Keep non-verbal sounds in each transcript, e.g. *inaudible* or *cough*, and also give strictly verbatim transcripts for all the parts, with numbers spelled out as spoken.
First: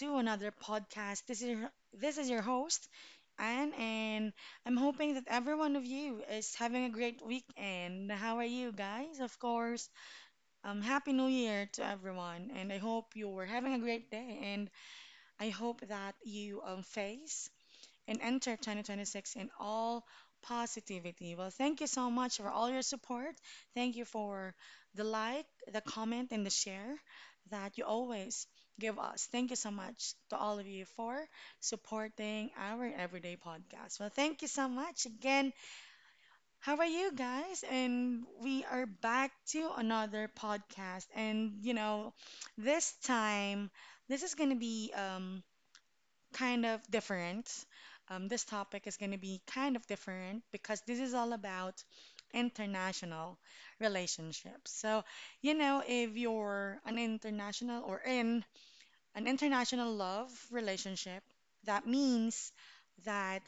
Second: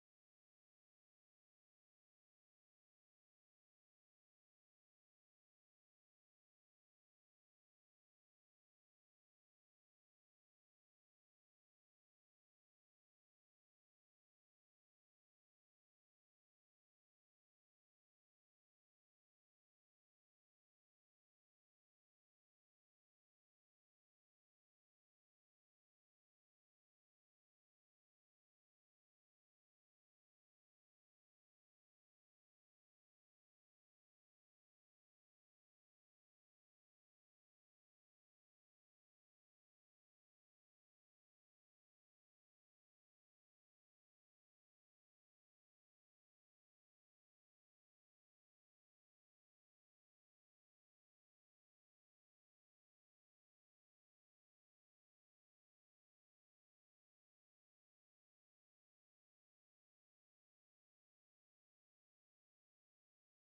to another podcast. This is your, this is your host, Anne, and I'm hoping that every one of you is having a great weekend. How are you guys? Of course, um, Happy New Year to everyone, and I hope you were having a great day, and I hope that you um, face and enter twenty twenty-six in all positivity. Well, thank you so much for all your support. Thank you for the like, the comment, and the share that you always give us. Thank you so much to all of you for supporting our everyday podcast. Well, thank you so much again. How are you guys? And we are back to another podcast. And you know, this time this is going to be um kind of different. Um, this topic is going to be kind of different because this is all about international relationships. So, you know, if you're an international or in an international love relationship, that means that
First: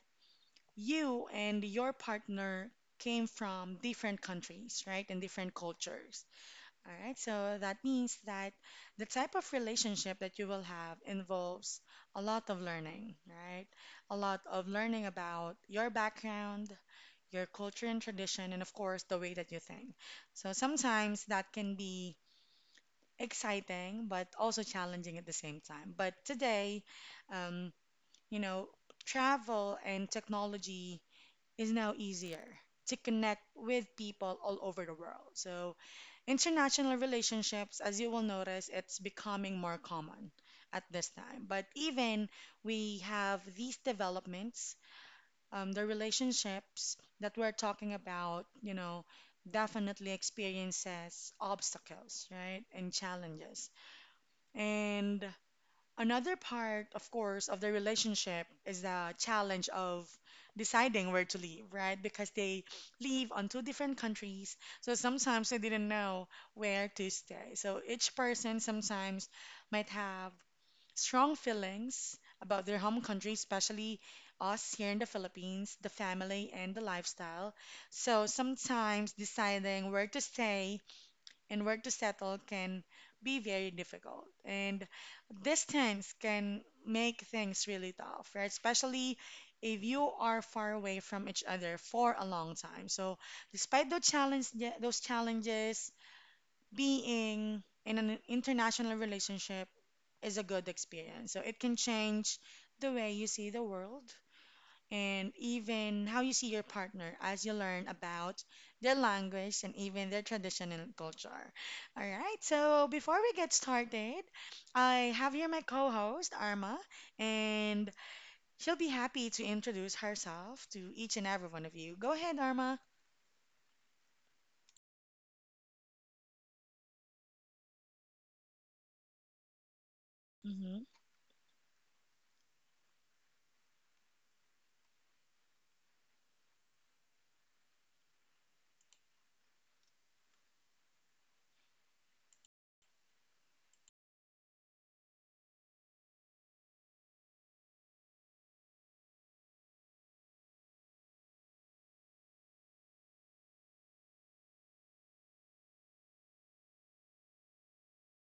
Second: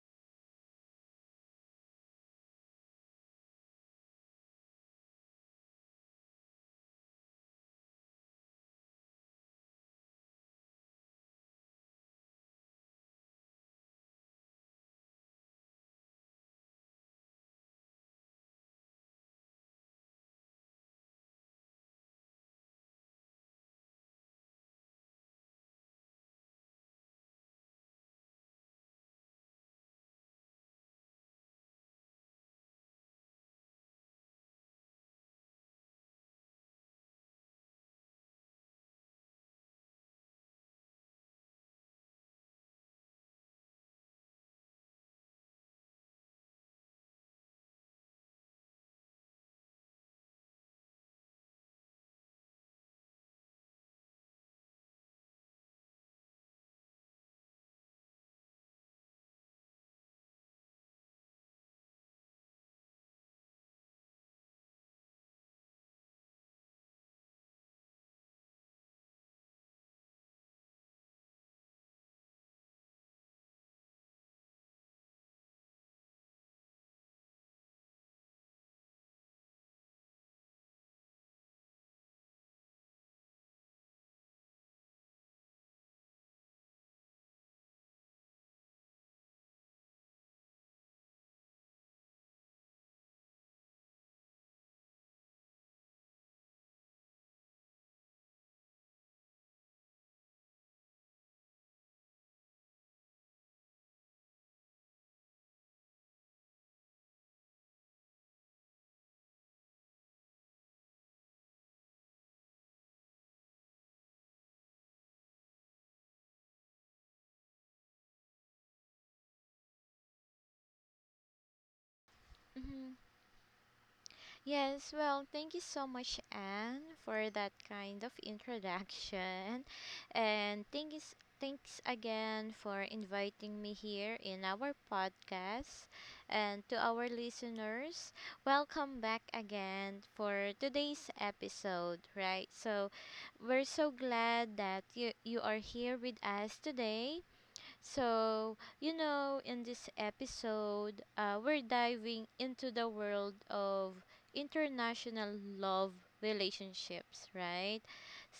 you and your partner came from different countries, right? And different cultures. All right, so that means that the type of relationship that you will have involves a lot of learning, right? A lot of learning about your background, your culture and tradition, and of course, the way that you think. So sometimes that can be exciting, but also challenging at the same time. But today, um, you know, travel and technology is now easier to connect with people all over the world. So, international relationships, as you will notice, it's becoming more common at this time. But even we have these developments, um, the relationships that we're talking about, you know, definitely experiences obstacles, right, and challenges. And Another part, of course, of the relationship is the challenge of deciding where to live, right? Because they live on two different countries, so sometimes they didn't know where to stay. So each person sometimes might have strong feelings about their home country, especially us here in the Philippines, the family and the lifestyle. So sometimes deciding where to stay and where to settle can be very difficult. And distance can make things really tough, right? Especially if you are far away from each other for a long time. So, despite those challenge, those challenges, being in an international relationship is a good experience. So, it can change the way you see the world, and even how you see your partner as you learn about their language and even their tradition and culture. All right, so before we get started, I have here my co host, Arma, and she'll be happy to introduce herself to each and every one of you. Go ahead, Arma. Mhm. Yes, well, thank you so much, Anne, for that kind of *laughs* introduction. And Mm-hmm, thank you, s- thanks again for inviting me here in our podcast. And to our listeners, welcome back again for today's episode, right? So, we're so glad that you, you are here with us today. So, you know, in this episode, uh, we're diving into the world of international love relationships, right?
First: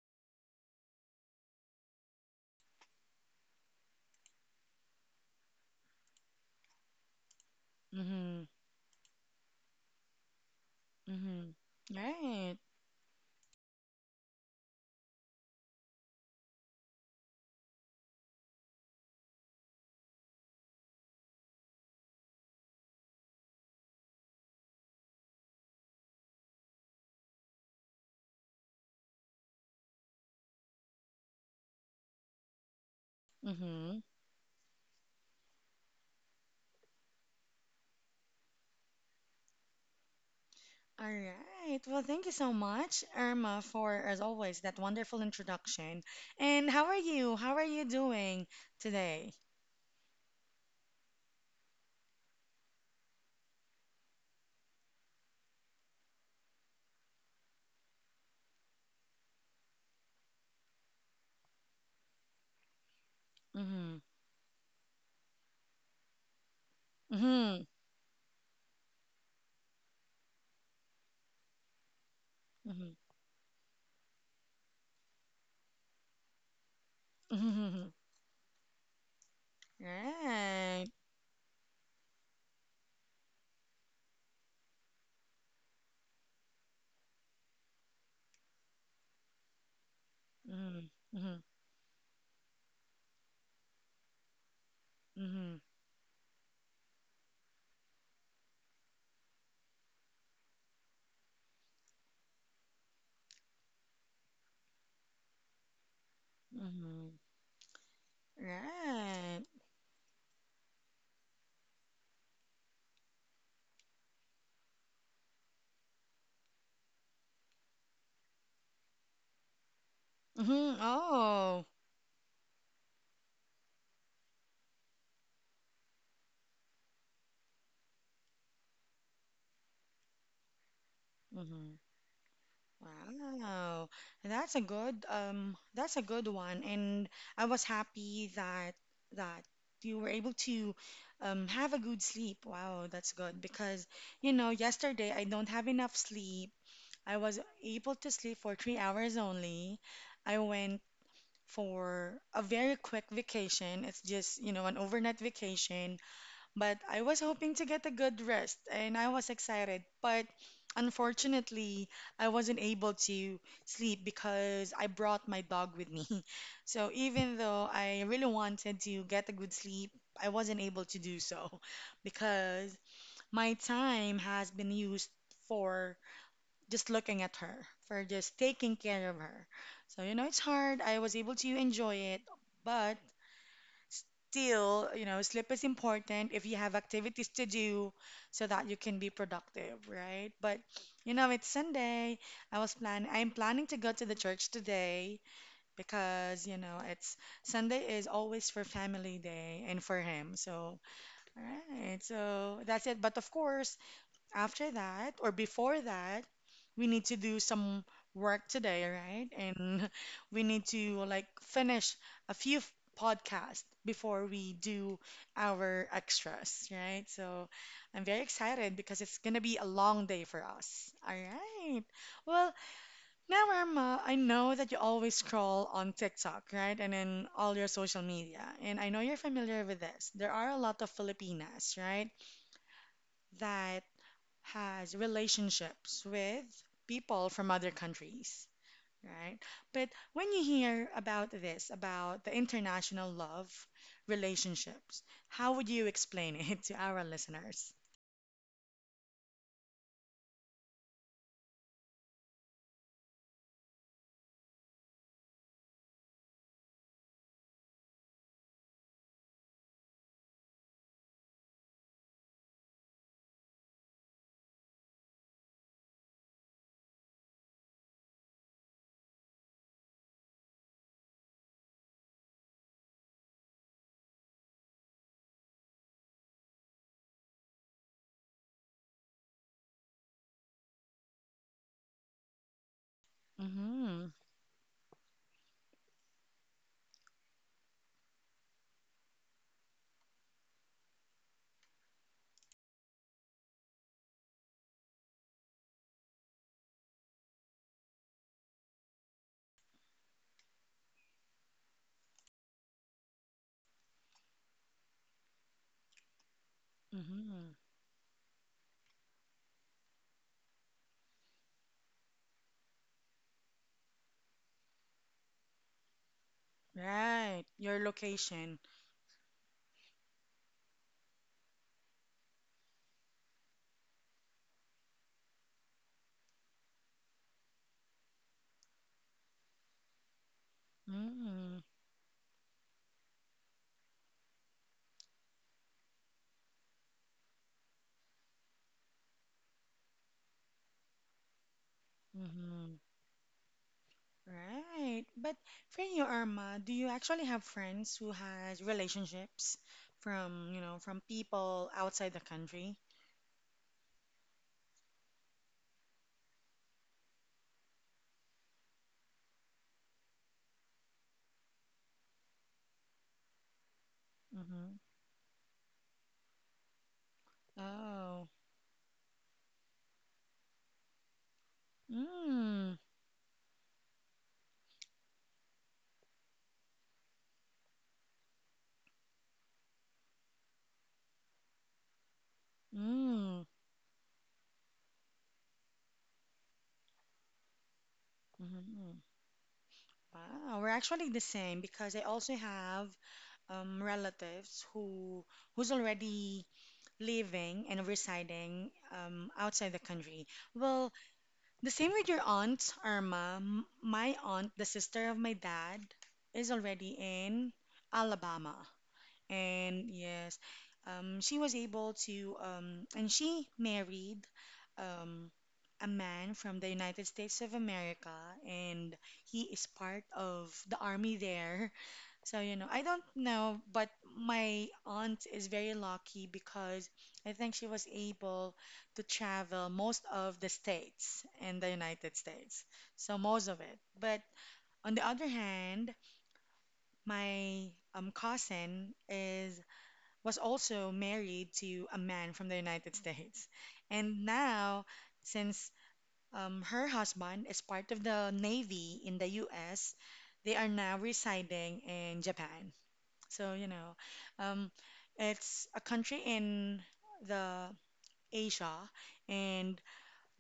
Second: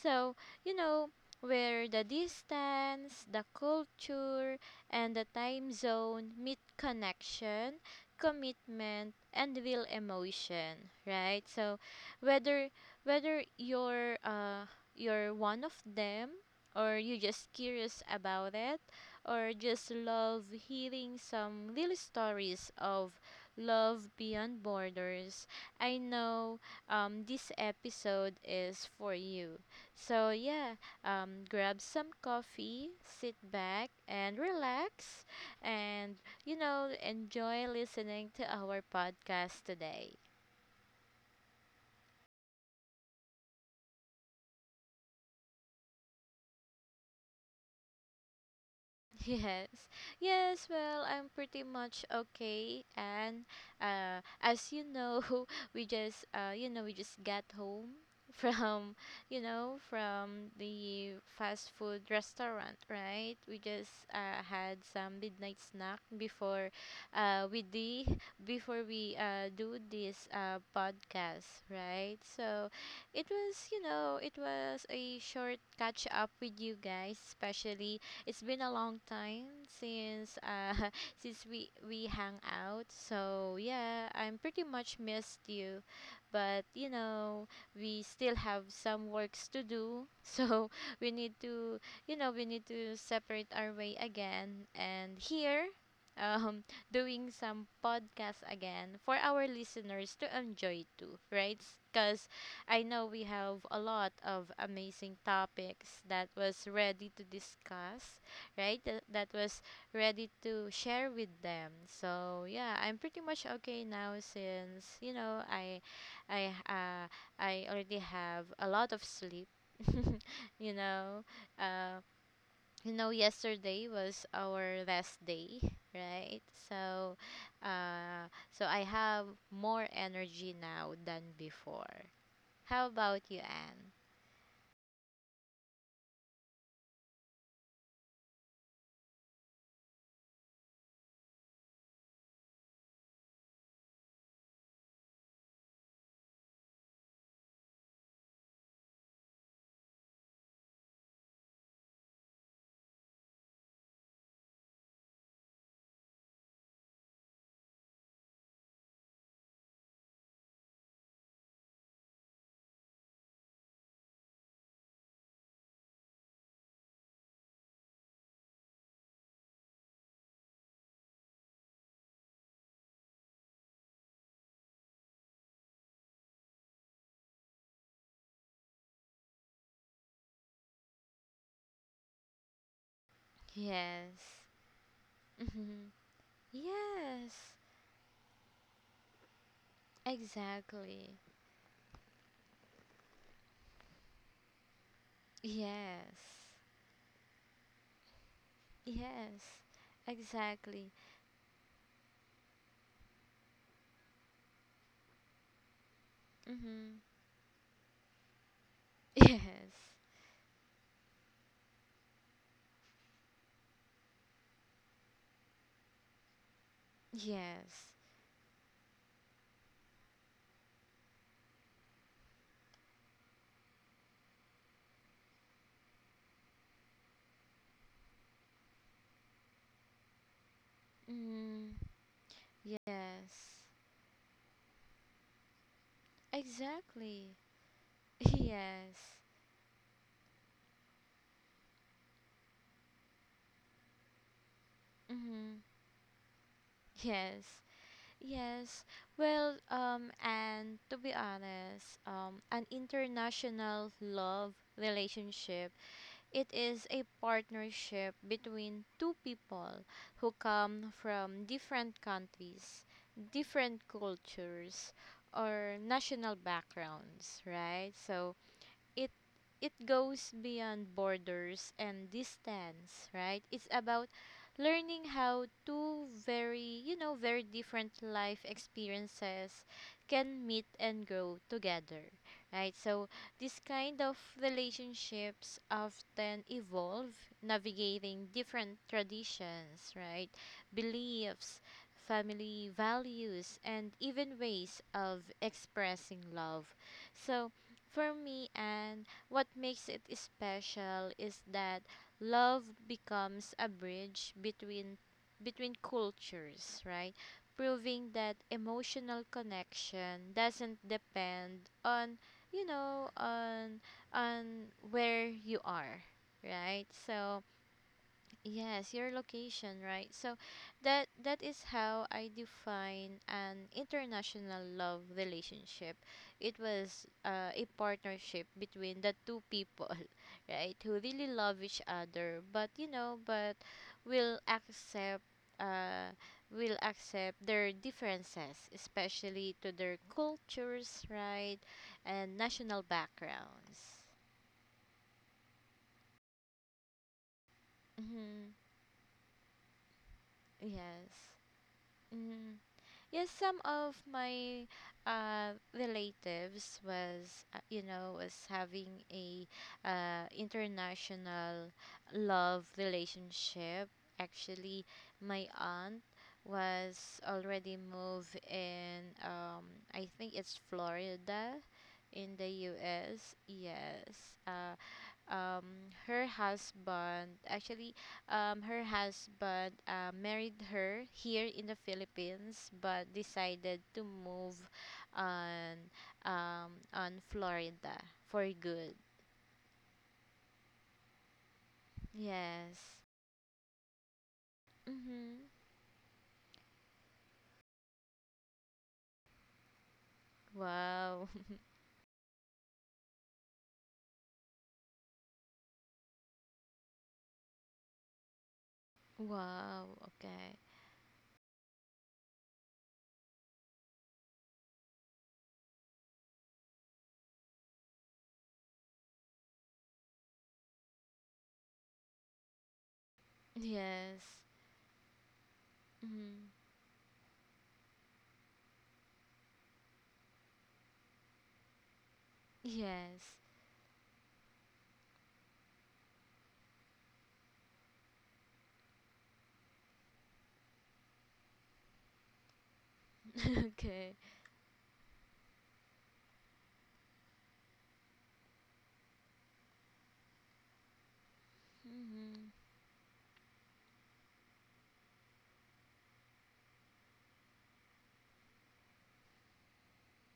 So, you know, where the distance, the culture, and the time zone meet connection, mm-hmm, commitment, and real emotion, right? mm-hmm. So, Right. whether whether you're uh, you're one of them or you're just curious about it or just love hearing some little stories of love beyond borders, I know um, this episode is for you. So, yeah, um, grab some coffee, sit back, Mm-hmm. and relax, and you know, enjoy listening to our podcast today. All right. Well, thank you so much, Irma, for, as always, that wonderful introduction. And how are you? How are you doing *laughs* today? Yes. Yes, well, I'm pretty much okay, and uh as you know, *laughs* we just uh you know, we just got home *laughs* from, you know, from the fast food restaurant, right? We Mm-hmm. just uh had some midnight snack before uh Mm-hmm. we the before we uh do this uh podcast, right? So, Mm-hmm. it was, you know, it was a short catch up with you guys, Mm-hmm. especially it's been a long time *laughs* since uh Right. *laughs* since we we hang out. So yeah, I'm pretty much missed you, but you know we still have some works to do. *laughs* So Mm-hmm. we Mm-hmm. need to, you know, we need to separate our way again. And Mm-hmm. here, um, *laughs* doing some podcast again for our listeners to enjoy too, right? Because I know we have a lot of amazing topics that was Mm-hmm. ready to discuss, right? That, that Right. was ready to share with them. So yeah, I'm pretty much okay now since you know I, I uh, I already have a lot of sleep. *laughs* you Mm-hmm. know, Oh. uh, you know, yesterday was our rest day, right? So, uh, so I have more energy now than Mm-hmm. before. How about you, Wow, Anne? that's a good um that's a good one, and I was happy that that you were able to um have a good sleep. Wow, that's good because you know yesterday I don't have enough sleep. I was able to sleep for three hours only. I went for a very quick vacation. It's just, you know, an overnight vacation, but I was hoping to get a good rest and I was excited. But unfortunately, I wasn't able to sleep because I brought my dog with me. *laughs* So even though I really wanted to get a good sleep, I wasn't able to do so *laughs* because my time has been used for just looking at her, for just taking care of her. So, you know, it's hard. I was able to enjoy it, but Yes. still, you know, sleep is important if *laughs* you have activities Yes. to do so that you can be productive, right? But you Exactly. know, it's Sunday. I was planning I'm planning to go to the church today because, Yes. you know, it's Sunday is always for family Yes. day and for him. So, Exactly. all right. So that's it. But of course, after that or before that, we Mhm. need to do some work today, right? *laughs* Yes. And *laughs* we need to like finish a few f- podcasts before we do our extras, right? So Yes. I'm very excited because it's gonna be a long day for us. All right. Well, now Irma, I know that you always scroll on TikTok, right? And in all your social media. And I know you're familiar with this. There are a lot of Filipinas, Mm. right? Yes. That has relationships with people Exactly. from other *laughs* countries, Yes. right? But when you hear about this, about the international love relationships, Mhm. how would you explain it *laughs* to our Yes. listeners? Yes, well, um and to be honest, um an international love relationship, it is a partnership between two people who come from different countries, different cultures, or national backgrounds, right? So, it it goes beyond borders and distance, right? It's about learning how two very, you know, very different life experiences can meet and grow together, right? So, this kind Mm-hmm. of relationships often evolve navigating different traditions, right? Beliefs, family values, and even ways of expressing love. So, for me, and what makes it special is that love becomes a bridge between between cultures, right? Mm-hmm. Proving that emotional connection doesn't depend on, you know on on where you are, right? So, Right. Your location. yes, your location, right? So that that is how I define an international love relationship. It was uh, a partnership between the two people, *laughs* right? Who really Mm-hmm. love each other, but you know, but will accept uh will accept their differences, especially to their cultures, right? And Mm-hmm. national backgrounds. Right. But for you, Irma, do you actually have friends who Mhm. has relationships from, you know, from Yes. people outside the Mm-hmm. country? Yes, some of my uh, relatives was, uh, you know, was having a uh, international love relationship. Mm-hmm. Actually, my aunt was already Oh. moved in, um, I think it's Florida, in the Mm, US. Yes. uh, um, Her husband actually, um, her husband uh, married her here in the Philippines, but mm, decided to move on, um, on Florida for good. mm. Wow, we're actually the same because I also have Yes. um, relatives who Mm-hmm. who's already living and residing um, outside the country. Well, Wow. *laughs* the same with your aunt Irma. M- My aunt, the sister of my dad, is already in Alabama. And Wow. yes, Okay. um, she was able to, um, and she married um, a man from the United States of America, and he is part of the army there. *laughs* So, you know, I don't know, but Yes. my aunt is very lucky Mm-hmm. because I think she was able to travel most of the states in the United States. So, Yes. most of it. But on the other hand, my um, cousin is was also married to a man from the United States. *laughs* Okay. And now, since um, her husband is part of the Navy in the U S, they are now residing in Mm-hmm. Japan. So, you know, um, it's a country in the Asia. And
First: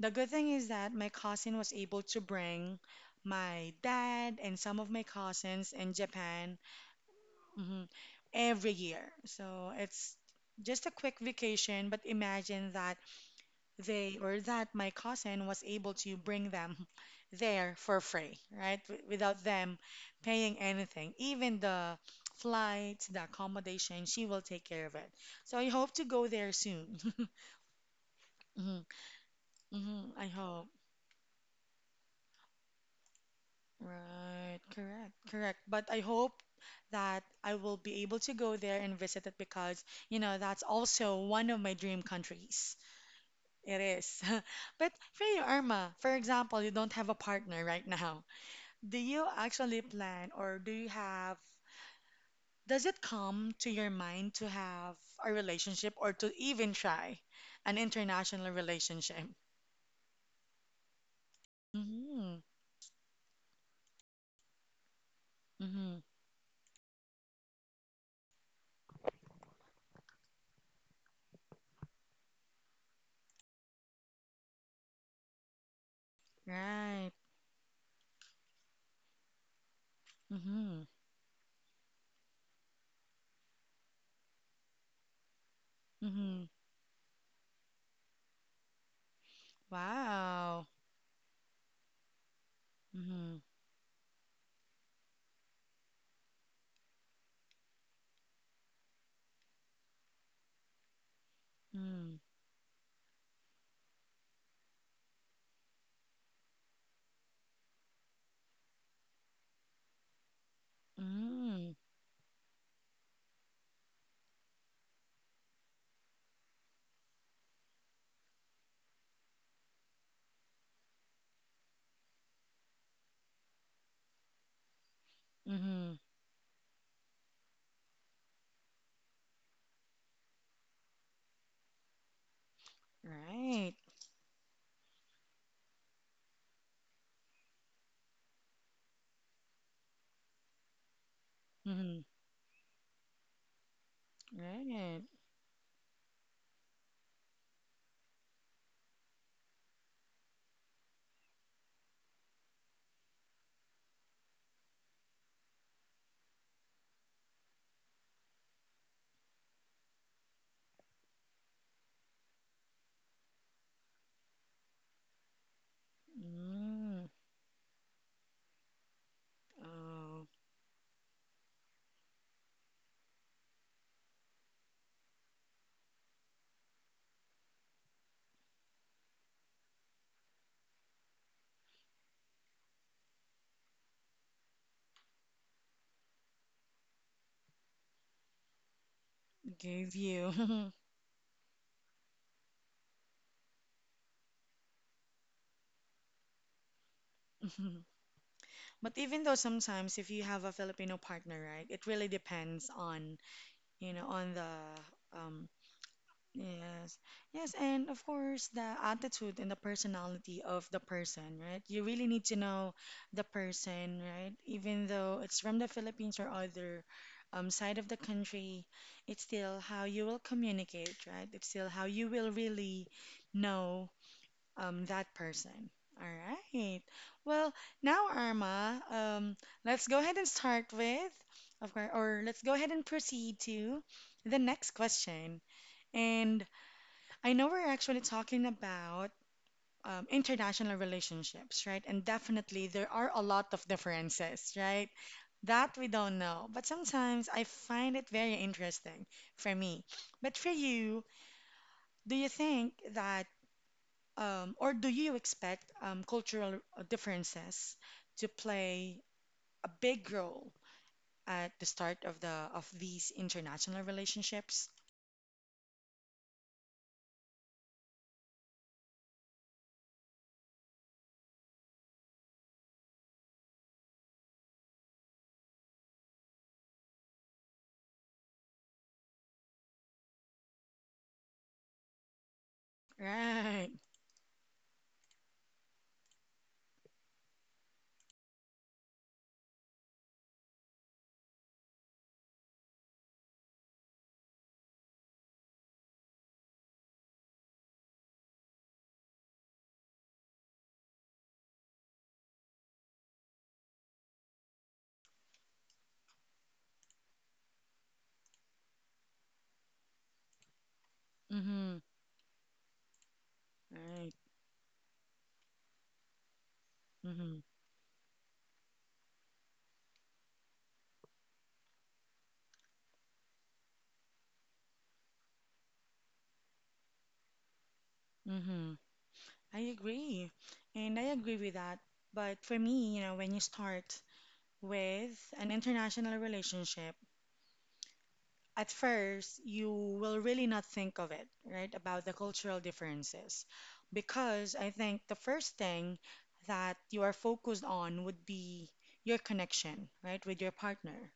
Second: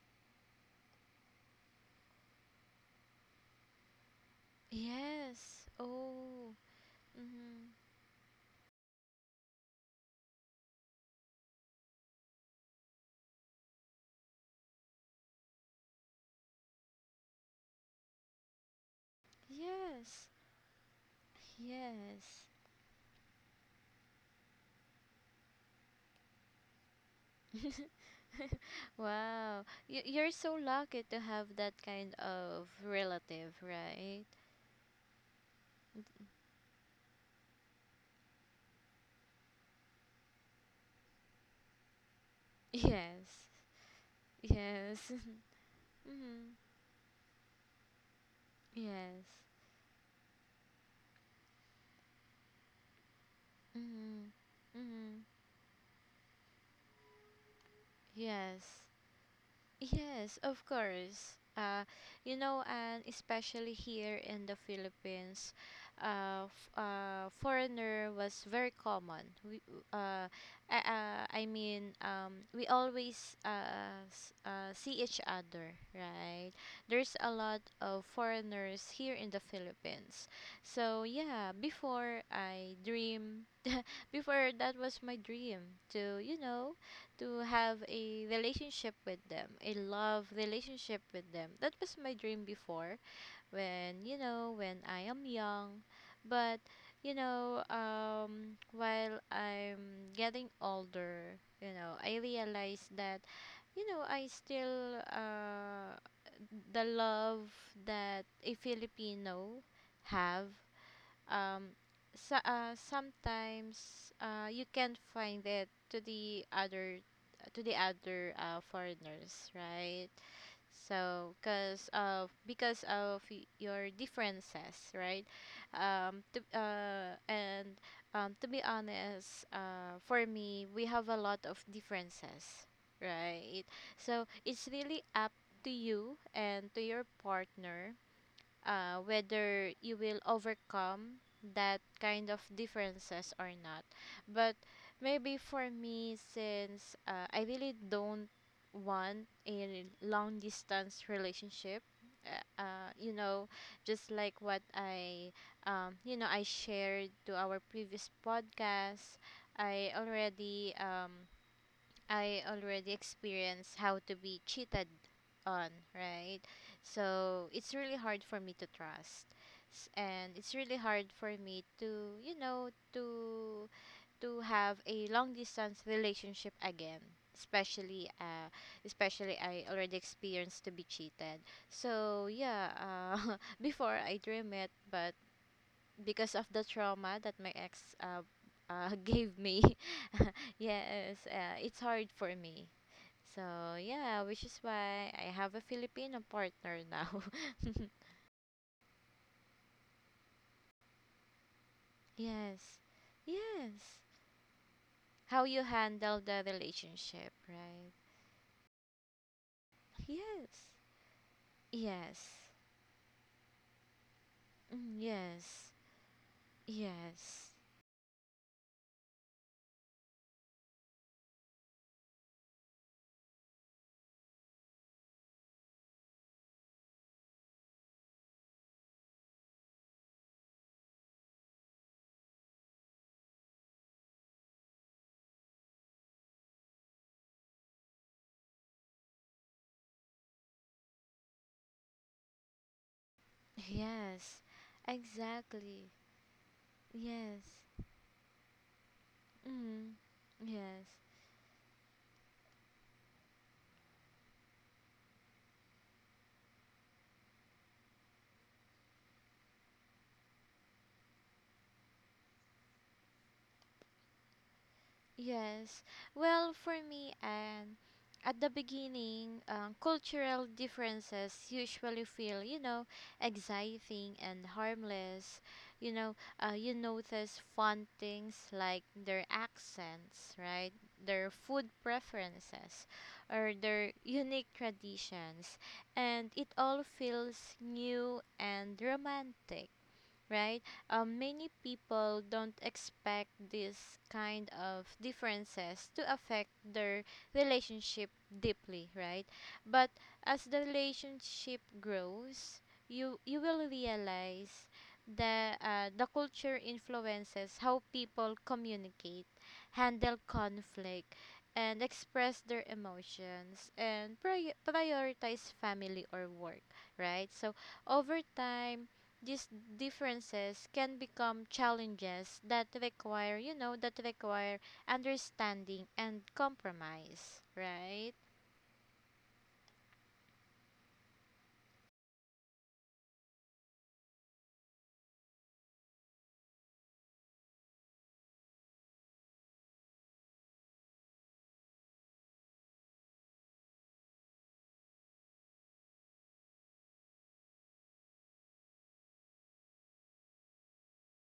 the good thing is that my cousin was able to bring my dad and some of my Yes. cousins in Oh. Japan. Mm-hmm. Mhm. Every year. So it's just a quick vacation, but imagine that they or that my cousin was able to bring them *laughs* there for free, right? W- without them Yes. paying anything. Even the Yes. flights, the accommodation, she will take care of it. So I hope to go there soon. *laughs* *laughs* *laughs* hmm Wow. You, hmm, I you're so hope. lucky to have that kind of relative, right? Right, correct, correct. But I hope that I will be able to go there and visit it because, you know, that's also one of my dream countries. Yes. It is. *laughs* But Yes. for you, Irma, *laughs* for Mhm. example, you don't have a partner right now. Do Yes. you actually plan or do you have, does it come to your Mhm. mind to have Mhm. a relationship or to even try an international Yes. relationship? Yes, of course. Uh, Mm-hmm. You know, and especially here in the Philippines, Mm-hmm. uh, f- uh, foreigner was very common. We, uh, I, uh, I mean, um, we always uh, s- uh, see each other, right? Right. There's a lot of foreigners here in the Philippines. Mm-hmm. So yeah, before I dream, *laughs* before that was my dream to, you Mm-hmm. know, to have a relationship with them, a love Wow. relationship with them. That was my dream before Mm-hmm. when, you know, when I am young. But, you know, um, while I'm getting older, you know, Mm, I realize that, you know, I still, uh, the love that a Filipino have, um mm, so, uh, sometimes uh, you can find it to the other, to the other uh, foreigners, right? So because of, because of y- your differences, right? mm-hmm. um to, uh, and um, to be honest, uh, for me we have a lot of differences, right? Right. So it's really up to you and to your partner, uh, whether you will overcome that Mm-hmm. kind of differences or not. But Right. maybe for me, since uh, I really don't want a long distance relationship, uh, uh, you know, just like what I, um, you know, I shared to our previous podcast, I already, um, I already experienced how to be cheated on, right? Mm. So it's really hard for me to trust. S- Oh, And it's really hard for me to, you know, to to have a long distance relationship again. Especially uh especially I already experienced to be cheated. So yeah, uh *laughs* before I dream it, but because of the trauma that my ex uh, uh *laughs* gave me. gave you. *laughs* *laughs* Yes, uh, it's hard for me. So, yeah, which is why I have a Filipino partner now. *laughs* Mhm. But even though sometimes if you have a Filipino partner, right, it really depends Yes. on, Yes. you know, on the How um you handle the yes. relationship, Yes, right? and of course, the attitude and the personality Yes. of the person, right? You really need Yes. to know the person, right? Mm. Even though it's from Yes. the Philippines or other Yes. um, side of the country, it's still how you will communicate, right? It's still how you will really know um, that person. All right. Well, now, Arma, um, let's go ahead and start with, of course, or let's go ahead and proceed to the next question. And I know we're actually talking about um, international relationships, right? And definitely there are a lot of Yes. differences, right? That Exactly. we don't know. But sometimes I Yes. find it very interesting for me. Mm. But for Yes. you, do you think that, um, or do you expect um, cultural uh, differences to play a big role at the start of the of these international relationships? Yes. Well, for me, and at the beginning, um, cultural differences usually feel, you know, exciting and harmless. You know, uh, you notice fun things like their accents, right? Their food preferences or Right. their unique traditions. And it all feels new and romantic, right? Um, many people don't expect this kind of differences to affect their relationship deeply, right? But as the relationship grows, you you will realize the, uh, the culture influences how people communicate, handle conflict, and Mm-hmm. express their emotions and Right. pri- prioritize family or work, right? Mm-hmm. So over time, these differences can become challenges that require, you know, that require understanding and compromise, right? Mm-hmm. I agree. And I agree with that. But for me, you know, when you start with an international relationship, at first you will really not think of it, right, about the cultural differences. Because I think the first thing that you are focused on would be your connection, right, with your partner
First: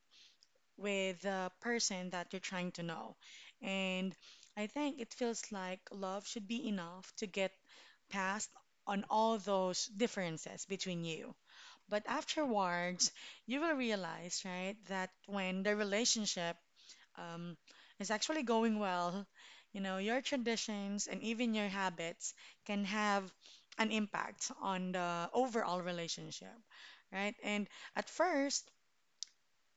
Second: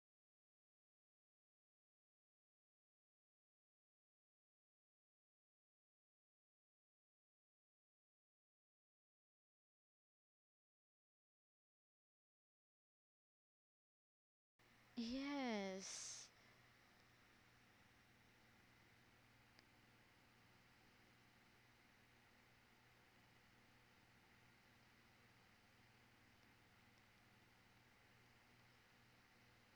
with the person that you're trying to know. And I think it feels like love should be enough to get past on all those differences between you. But afterwards, you will realize, right, that when the Yes. relationship um, is actually going well, you know, your traditions and even your habits can have an impact on the overall relationship, right? And at first,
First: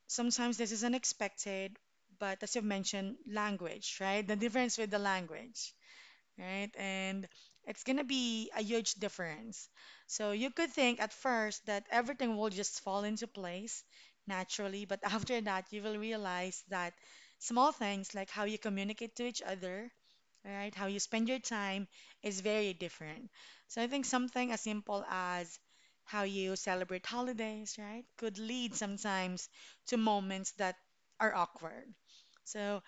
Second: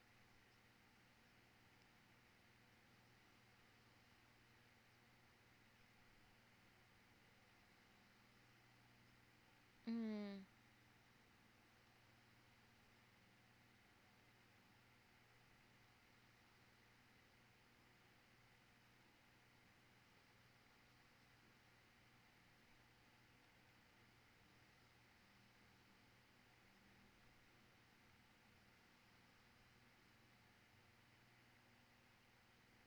sometimes this is unexpected, but as you mentioned, language, right? The difference with the language, right? And it's gonna be a huge difference. So Mm, you could think at first that everything will just fall into place naturally, but *laughs* after that, you will realize that small things like how you communicate to each other, right? How you spend your time is very different. So I think something as simple as how you celebrate holidays, right, could lead sometimes to moments that are awkward. So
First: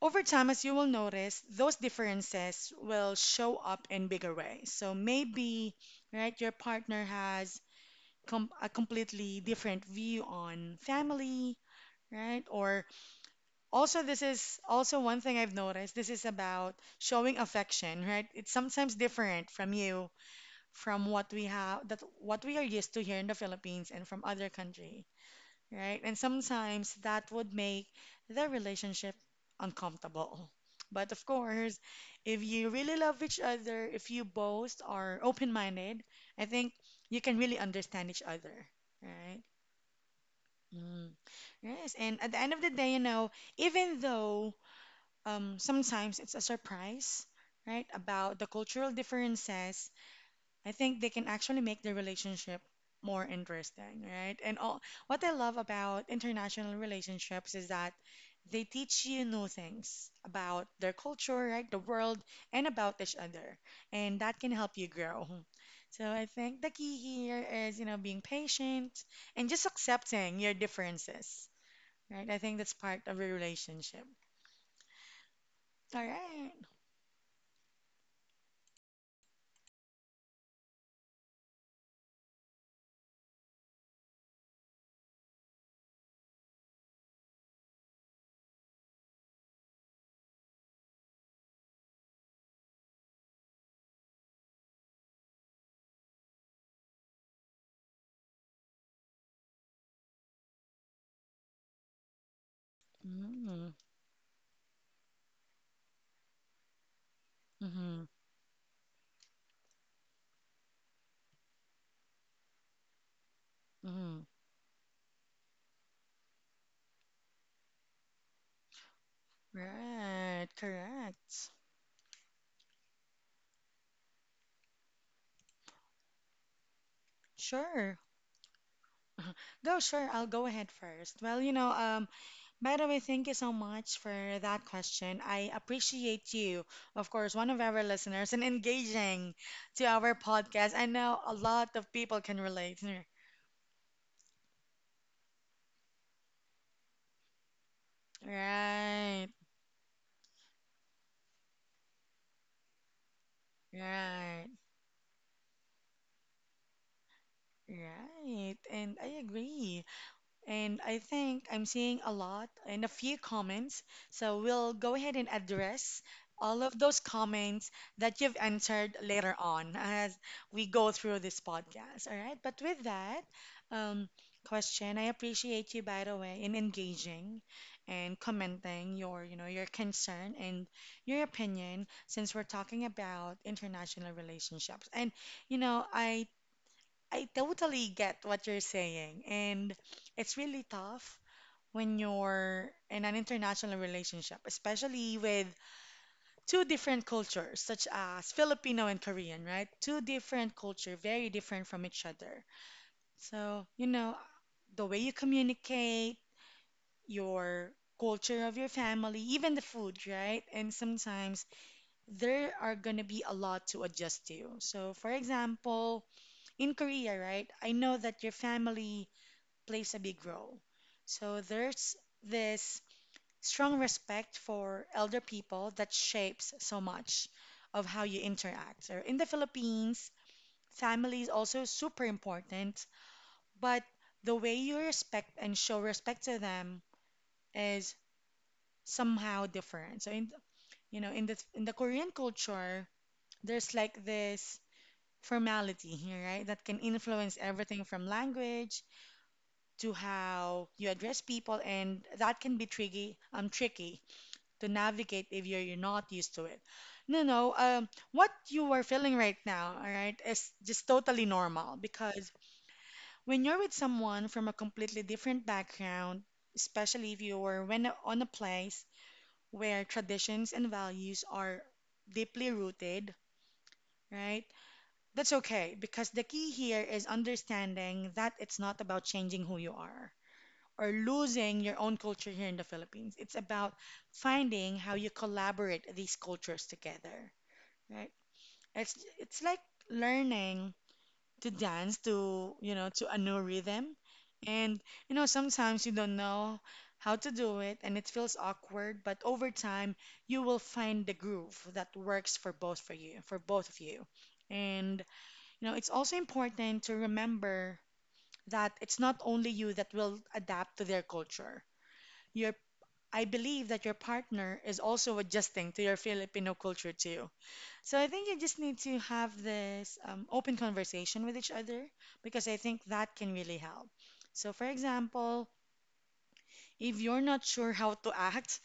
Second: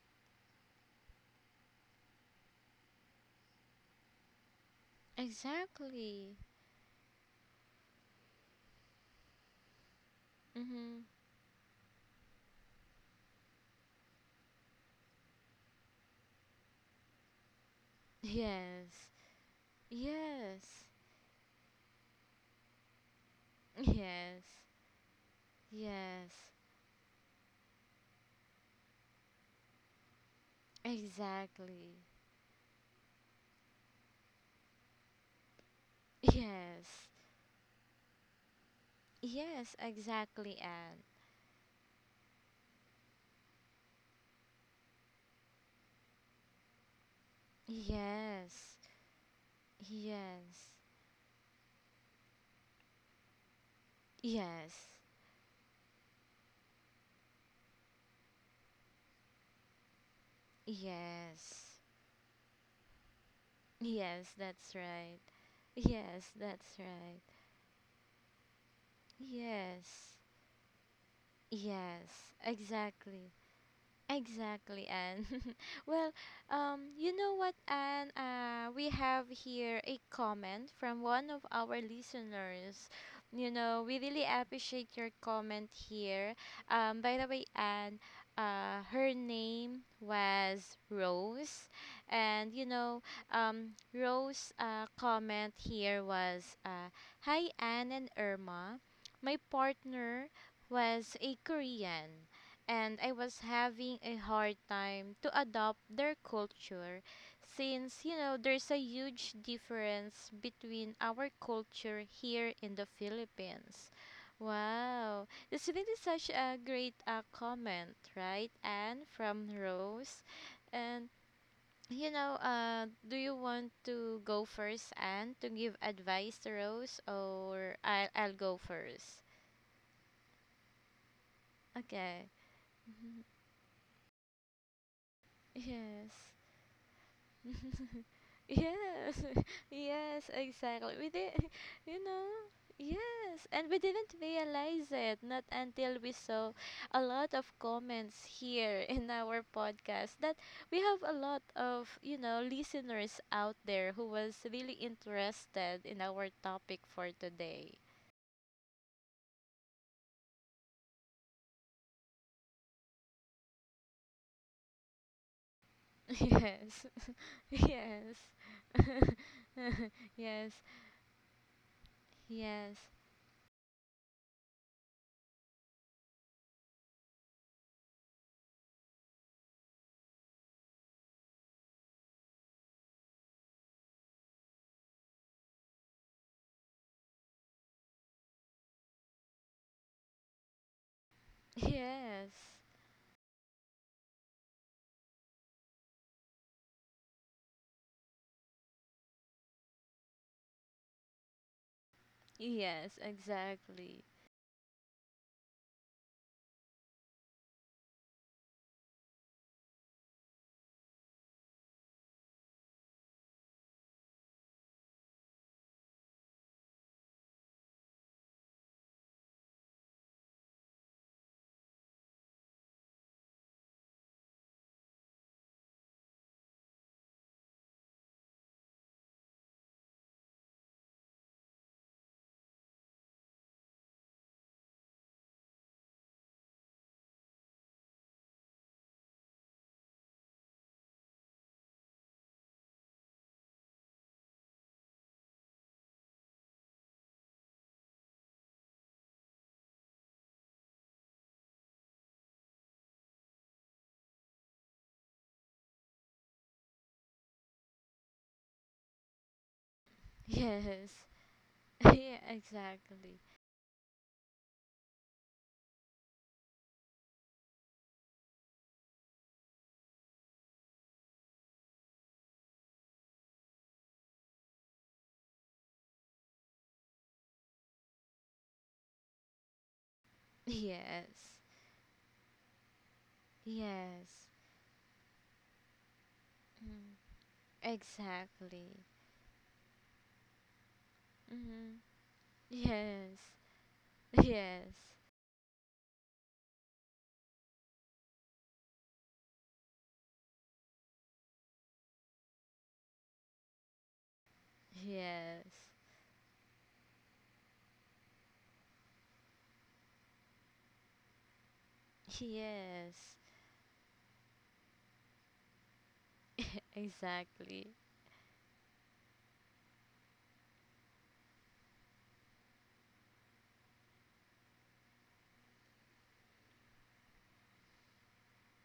over time, as you will notice, those differences will show up in bigger ways. So maybe, exactly. right, your partner has com- a completely different view on Mm-hmm. family, right, or also, this is also one thing I've noticed. This is about showing affection, right? It's sometimes Yes. different from you, Yes. from what we have, that what we are used to here in the Philippines and from Yes. other country, right? And Yes. sometimes that would make the relationship uncomfortable. But of course, Exactly. if you really love each other, if you both are open-minded, I think Yes. you can really understand each other, right? Yes, exactly, Anne. Mm. Yes, and at the end of the day, you know, even though um, sometimes it's a surprise, right? About the Yes. cultural differences. Yes. I think they can actually make the relationship more interesting, right? And Yes. all, what I love about international relationships is that they teach you new things about their culture, right? The Yes. world, and about each other. And Yes, that can help that's you right. grow. So I Yes, think the that's key right. here is, you know, being patient and just Yes. accepting your differences, right? Yes, I think that's part of a exactly. relationship. Exactly, Anne. *laughs* All Well, right. um, you know what, Anne? Uh, we have here a comment from one of our listeners. You know, we really appreciate your comment here. Um, by the way, Anne, uh, her name was Rose, and you know, um, Rose' uh, comment here was, uh, "Hi, Anne and Irma. My partner was a Korean." And I was Mm, having a hard time to adopt their culture mm-hmm, since you know there's a huge difference between our culture here in the Philippines. mm-hmm. Wow, this really is such a great uh, comment, right? And from Rose, Right, and correct. you know, uh, do you want to go first and to give advice to Rose, or Sure. I'll I'll go first? *laughs* Go, sure. I'll go ahead first. Well, you know, um, Okay. by the way, thank you *laughs* so much for that question. I Mhm. Yes. appreciate you, of course, one of our listeners, and *laughs* Yes, engaging *laughs* to our yes, podcast. I exactly. We know a did. lot *laughs* of You people know, can relate. *laughs* yes, and we didn't realize it not until we saw a lot of comments here *laughs* in Right, our podcast that we have a lot of you know listeners out there who was right, really interested in our topic for today. right. And I agree. And I think I'm seeing a lot and a few comments. So we'll go ahead and address *laughs* all of Yes, those *laughs* comments yes, that you've *laughs* entered later on as yes, we go through this podcast. All right. But yes, with that um, question, I appreciate you, by the way, in engaging and commenting your, you know, your concern and your opinion since we're talking about international relationships. And, you know, I I totally get what you're saying, and it's really tough when yes, you're in an international relationship, especially with two different cultures, such as Filipino and Korean, right? Two different culture, very different from each other. yes, So, you exactly. know, the way you communicate, your culture of your family, even the food, right? And sometimes there are gonna be a lot to adjust to. So, for example, in Korea, right? I know that your family plays a big role. So there's this strong respect for elder people that shapes so much of how you interact. So in the Philippines, family is also super important, but the way you respect and show respect to them is somehow different. So in you know in the in the Korean culture, there's like this formality here, right? That can influence everything from language to how you address people, and that can be tricky. Um, tricky to navigate if you're, you're not used to it. No, no. Um, what you are feeling right now, all right, *laughs* is just Yes. totally normal *laughs* Yeah, because exactly. when you're with someone from a completely different background, especially if you were when on a place where traditions and values are deeply rooted, right? That's okay because the key here is understanding that it's not about changing who you are, or Yes. losing your own culture here in the Philippines. It's about Yes. finding how you collaborate these cultures together, right? Exactly. It's it's like learning to Mm-hmm. dance to, you know, to a Yes. new rhythm. Yes. And you know, sometimes you don't know how to do it and it feels awkward, but over time you will find the groove that works for both for you, for both of you. And you Yes. know, it's also important to remember that it's not only you that will adapt to their culture. Your Yes. I believe that your partner is also adjusting to your Filipino culture too. Exactly. So I think you just need to have this um, open conversation with each other because I think that can really help. So, for example, if you're not sure how to act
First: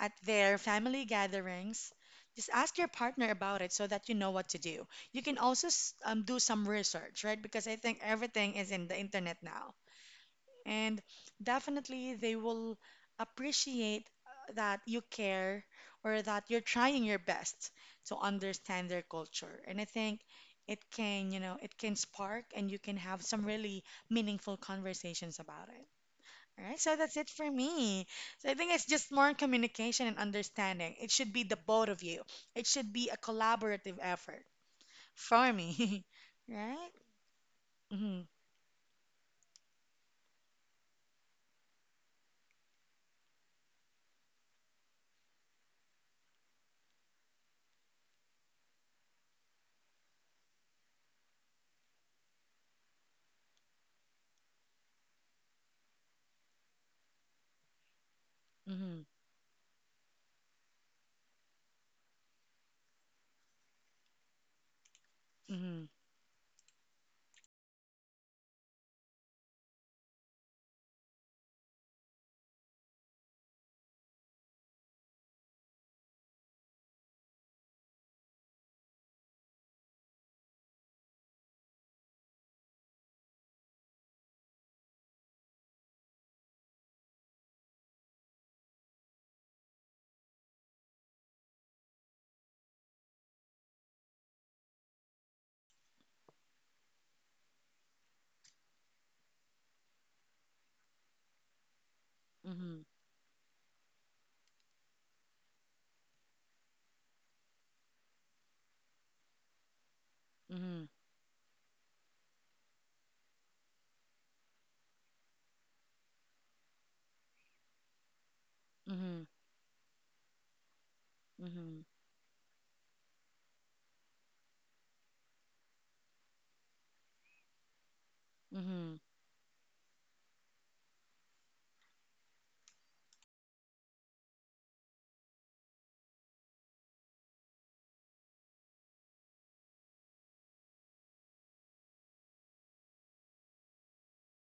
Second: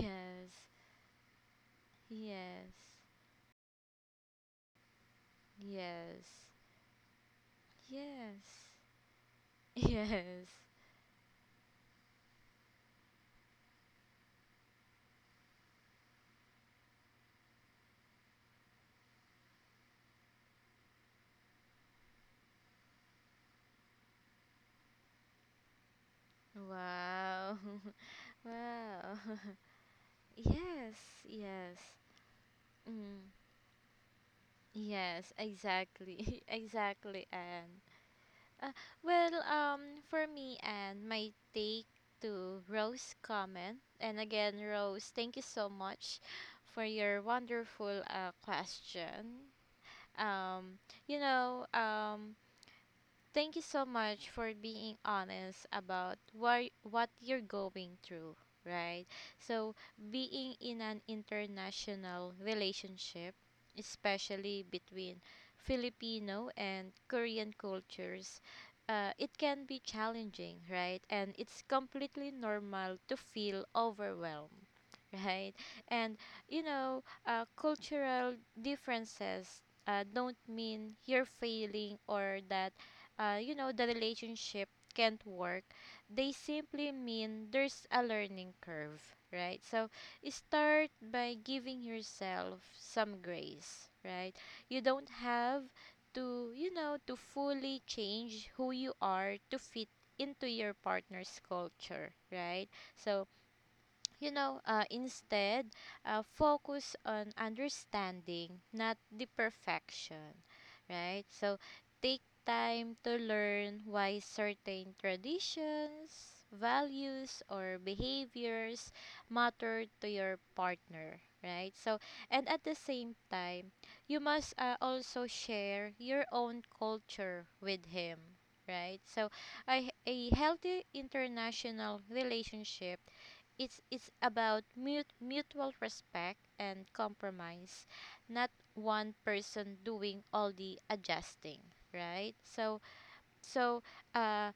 at their family gatherings, just Yes. ask your partner about it so that you know what to do. You can also s- um, do Yes. some research, right? Because I think everything Yes. is in the internet now. Yes. And definitely, they will appreciate uh, that you care or that you're trying your best to understand their culture. And I think it can, you know, it can spark and you can have some really meaningful conversations about it. All right, so that's it for Wow. me. *laughs* So I think it's just Wow. more communication and *laughs* understanding. Yes. It should be the Yes. both of you. It should be a Mm. collaborative effort Yes. for me, Exactly. *laughs* *laughs* right? Exactly. And Mm-hmm, Uh, well, um, for me and my take to Rose comment, and again, Rose, thank you so much for your wonderful uh, question. Um, you know, um, Thank you so much for being honest about why what you're going through, mm-hmm, right? So, being in an international relationship, especially between mm-hmm, Filipino and Korean cultures, uh, it can be challenging, right? And it's completely normal to feel overwhelmed, *laughs* right? And you know, uh, cultural differences uh, don't mean you're failing or that, uh, you know, the relationship can't work. They simply mean there's a learning curve, right? So start by giving yourself some grace, right? You don't have to, you know, to fully change who you are to fit into your partner's culture, right? mm-hmm, So you know, uh, instead, uh, focus on understanding, not the perfection, mm-hmm, right? So take time to learn why certain traditions, values, or behaviors mm-hmm, matter to your partner, right? mm-hmm. So, and at the same time, you must uh, also share your own culture with him. Mm-hmm. Right, so a, a healthy international relationship, it's it's about mut- mutual respect and compromise, not one person doing all the adjusting, right? so so uh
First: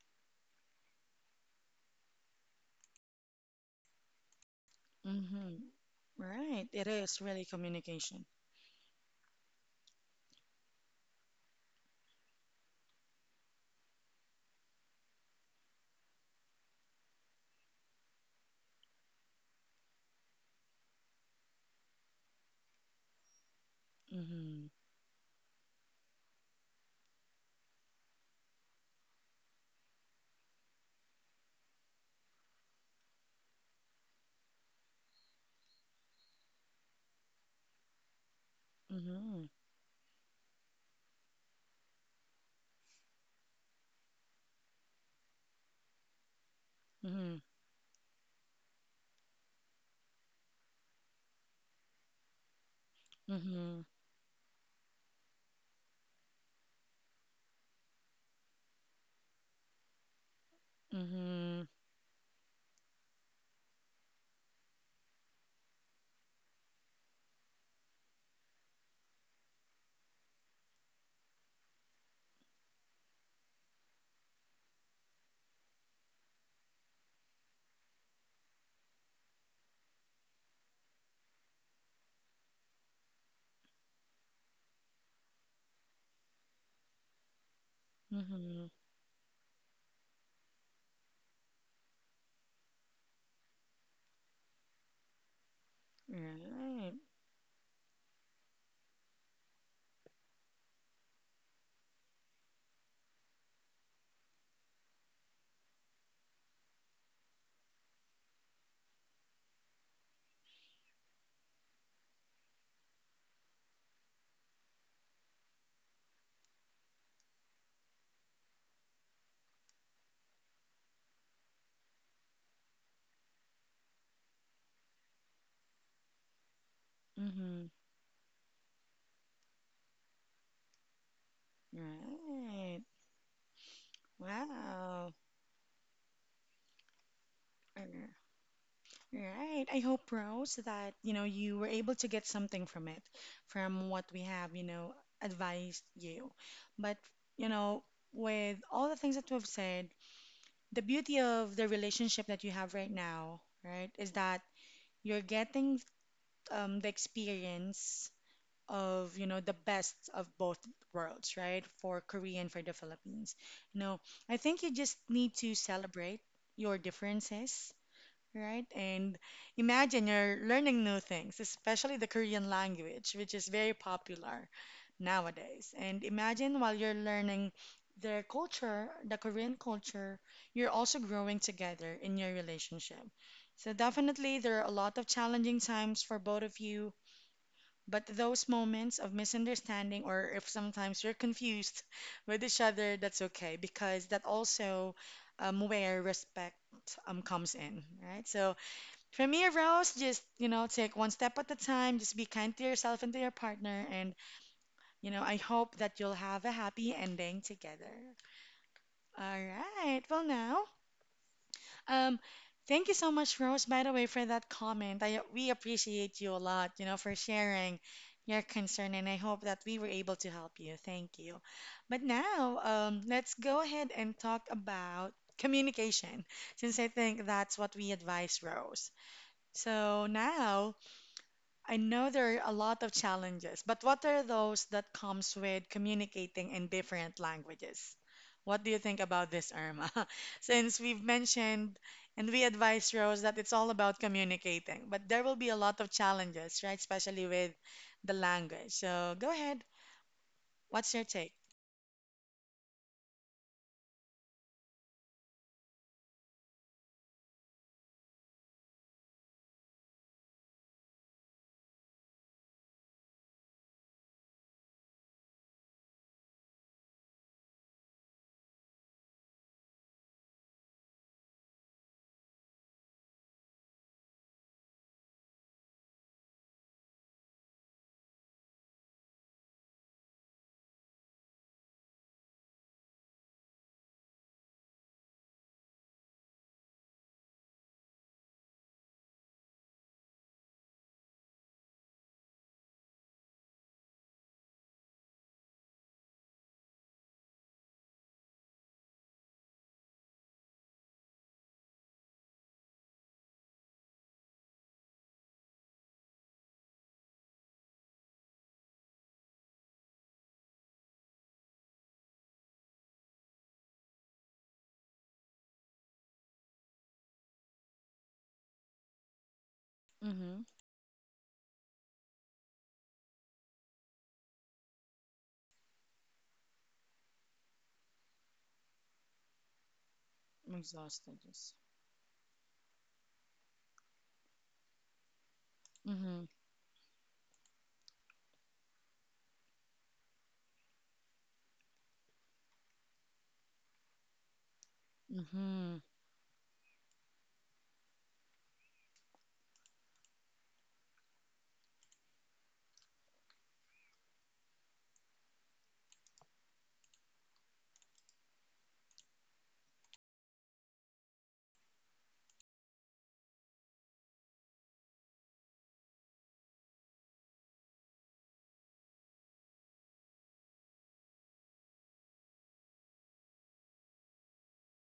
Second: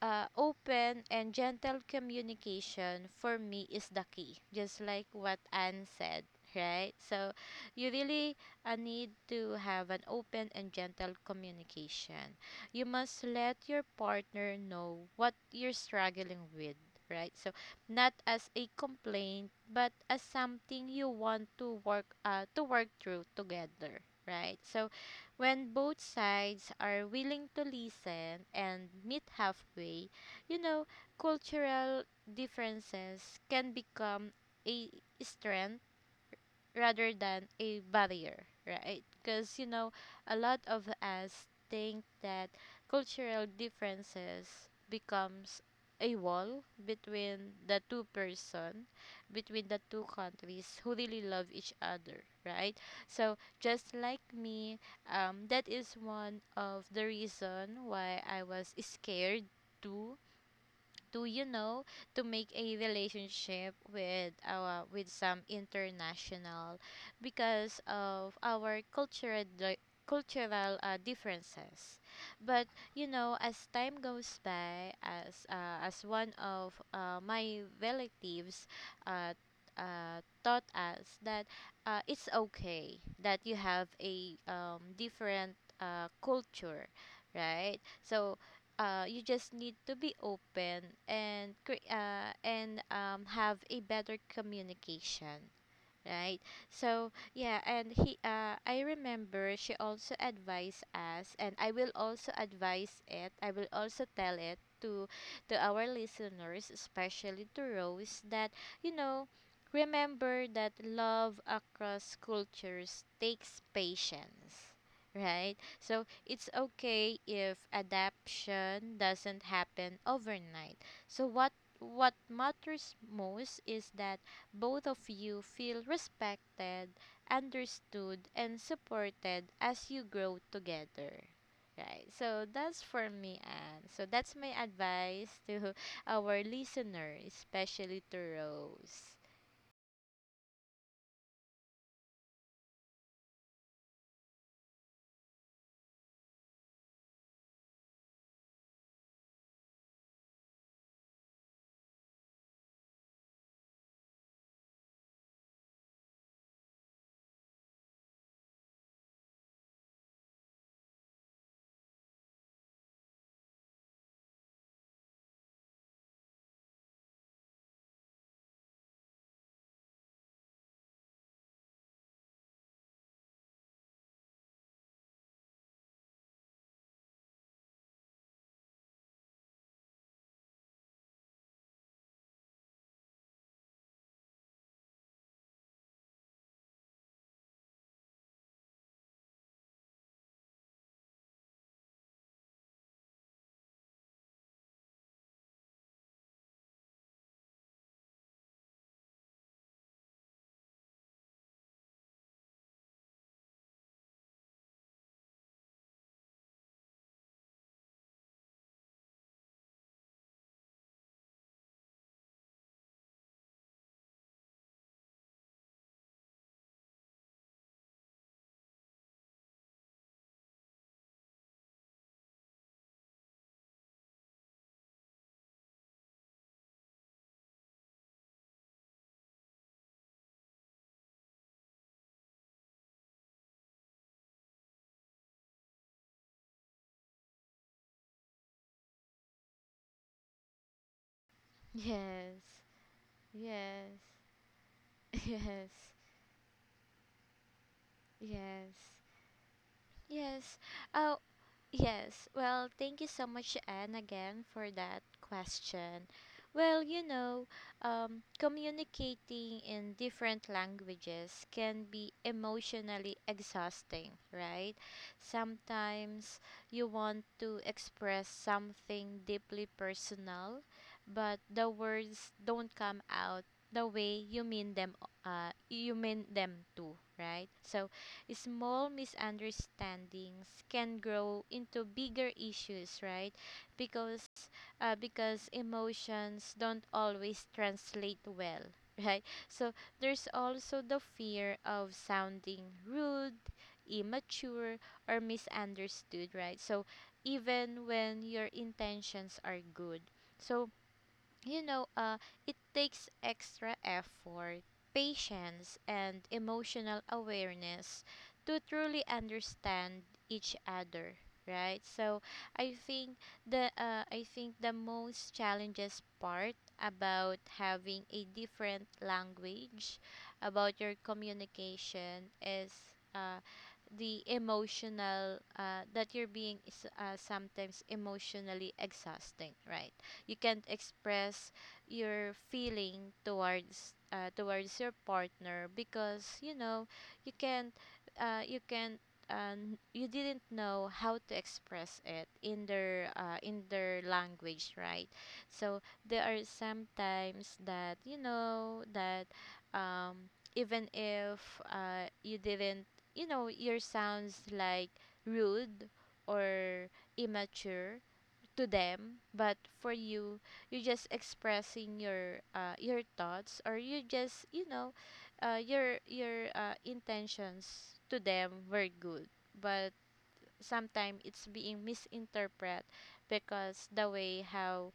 uh, Open and gentle communication for me is the key, just like what Mm-hmm. Anne said. Right. It Right, is so really you communication. really uh, need to have an open and gentle communication. You must let your partner know what you're struggling with, right? So not as a complaint, but as something you want to work uh, to work through together, right? Mm-hmm. So when both sides are willing to listen and meet halfway, you know, cultural differences can become a strength rather than a barrier, right? Mm-hmm. Because, you know, a lot of us think that cultural differences becomes a wall Mm-hmm. between the two person, between the two countries who really love each other, right? So Mm-hmm. just like me, um, that is one of the reason why I was scared too to, you Mm-hmm. know, to make a relationship with our with some international, because of our cultural di- cultural uh, differences. But you know, as time goes by, as uh, as one of uh, my relatives uh, uh, taught us that uh, it's okay that you have a um, different uh, culture, right? So Mm-hmm. uh, you just need to be open and cre- uh, and um, have a better communication, right? Right. So yeah, and he uh, I remember she also advised us, and I will also advise it, I will also tell it to to our listeners, especially to Rose, that, you know, remember that love across cultures takes patience. Right, so it's okay if adaptation doesn't happen overnight. So what what matters most is that both of you feel respected, Mm-hmm. understood, and supported as you grow together. Right. So Right. that's for me, Anne. So that's my Wow. advice to *laughs* our listener, especially Okay. to Rose. Right. I hope, Rose, that, you know, you were able to get something from it, from what we have, you know, advised you. But, you know, with all the things that we've said, the beauty of the relationship that you have right now, right, is that you're getting um, the experience of you know the best of both worlds, right, for Korea and for the Philippines. No, I think you just need to celebrate your differences, right, and imagine you're learning new things, especially the Korean language, which is very popular nowadays. And imagine while you're learning their culture, the Korean culture, you're also growing together in your relationship. So definitely there are a lot of challenging times for both of you, but those moments of misunderstanding or if sometimes you're confused *laughs* with each other, that's okay because that also um, where respect um comes in, right? So for me, Rose, just you know, take one step at a time, just be kind to yourself and to your partner and you know, I hope that you'll have a happy ending together. All right. Well, now, um, thank you so much, Rose, by the way, for that comment. I we appreciate you a lot, you know, for sharing your concern, and I hope that we were able to help you. Thank you. But now, um, let's go ahead and talk about communication, since I think that's what we advise Rose. So now I know there are a lot of challenges, but what are those that comes with communicating in different languages? What do you think about this, Irma? *laughs* Since we've mentioned and we Yes. advise Rose that it's all Yes. about communicating, but *laughs* there will be a lot of Yes. challenges, right? Especially with the language. Yes. So go ahead. Yes. What's your Oh, take? yes, well, thank you so much, Anne, again for that question. Well, you know, um, communicating in different languages can be emotionally exhausting, right? Sometimes you want to express something deeply personal, but the words don't come out the way you mean them uh, you mean them to, right? So small misunderstandings can grow into bigger issues, right? Because uh, because emotions don't always translate well, *laughs* right? So there's also the fear of sounding rude, immature, or misunderstood, right? So even when your intentions are good. So you know, uh, it takes extra effort, patience, and emotional awareness to truly understand each other, right? So I think the uh, I think the most challenges part about having a different language Mm-hmm. about your communication is uh, the emotional uh, that you're being is, uh, sometimes emotionally exhausting, right? You I'm can't exhausted. express Yes. your feeling towards uh, towards your partner, Mm-hmm. because you know you can't, uh, you can't and you didn't know how to express it in their uh, in their language, right? So Mm-hmm. there are sometimes that you know that, um, even if uh, you didn't, you know, your sounds like rude or immature to them, but for you, you're just expressing your uh, your thoughts, or you just you know, uh, your your uh, intentions to them were good, but sometimes it's being misinterpreted because the way how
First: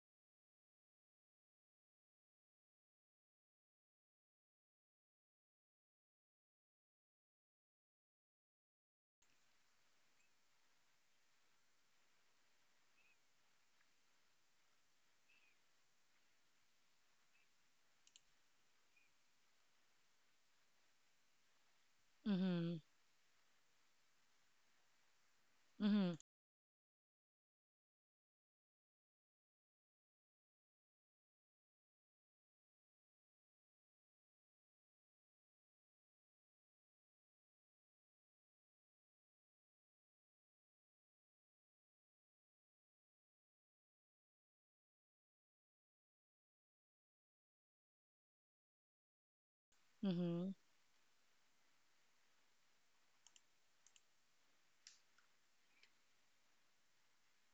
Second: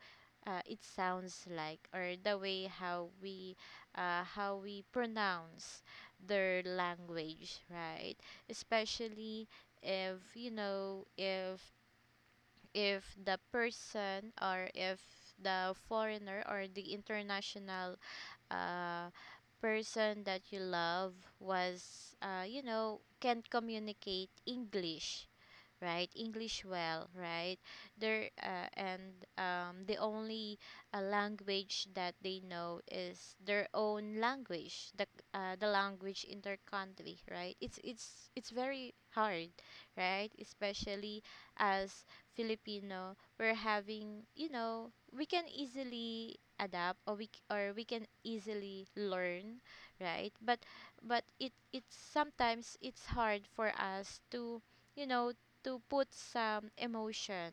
uh, it sounds like, or the way how we uh, how we pronounce their language, right? Especially if you know, if if the person, or if the foreigner or the international uh, person that you love was uh, you Mm-hmm. know, can communicate English, right? Mm-hmm. English well, right? They uh, and um, the only uh, language that they know is their own language, the uh, the language in their country, right? It's it's it's very hard, right? Especially as Filipino, we're having, you know, we can easily adapt, or we c- or we can easily learn, right? Mm-hmm. but but it it's sometimes it's hard for us to, you know, to put some emotion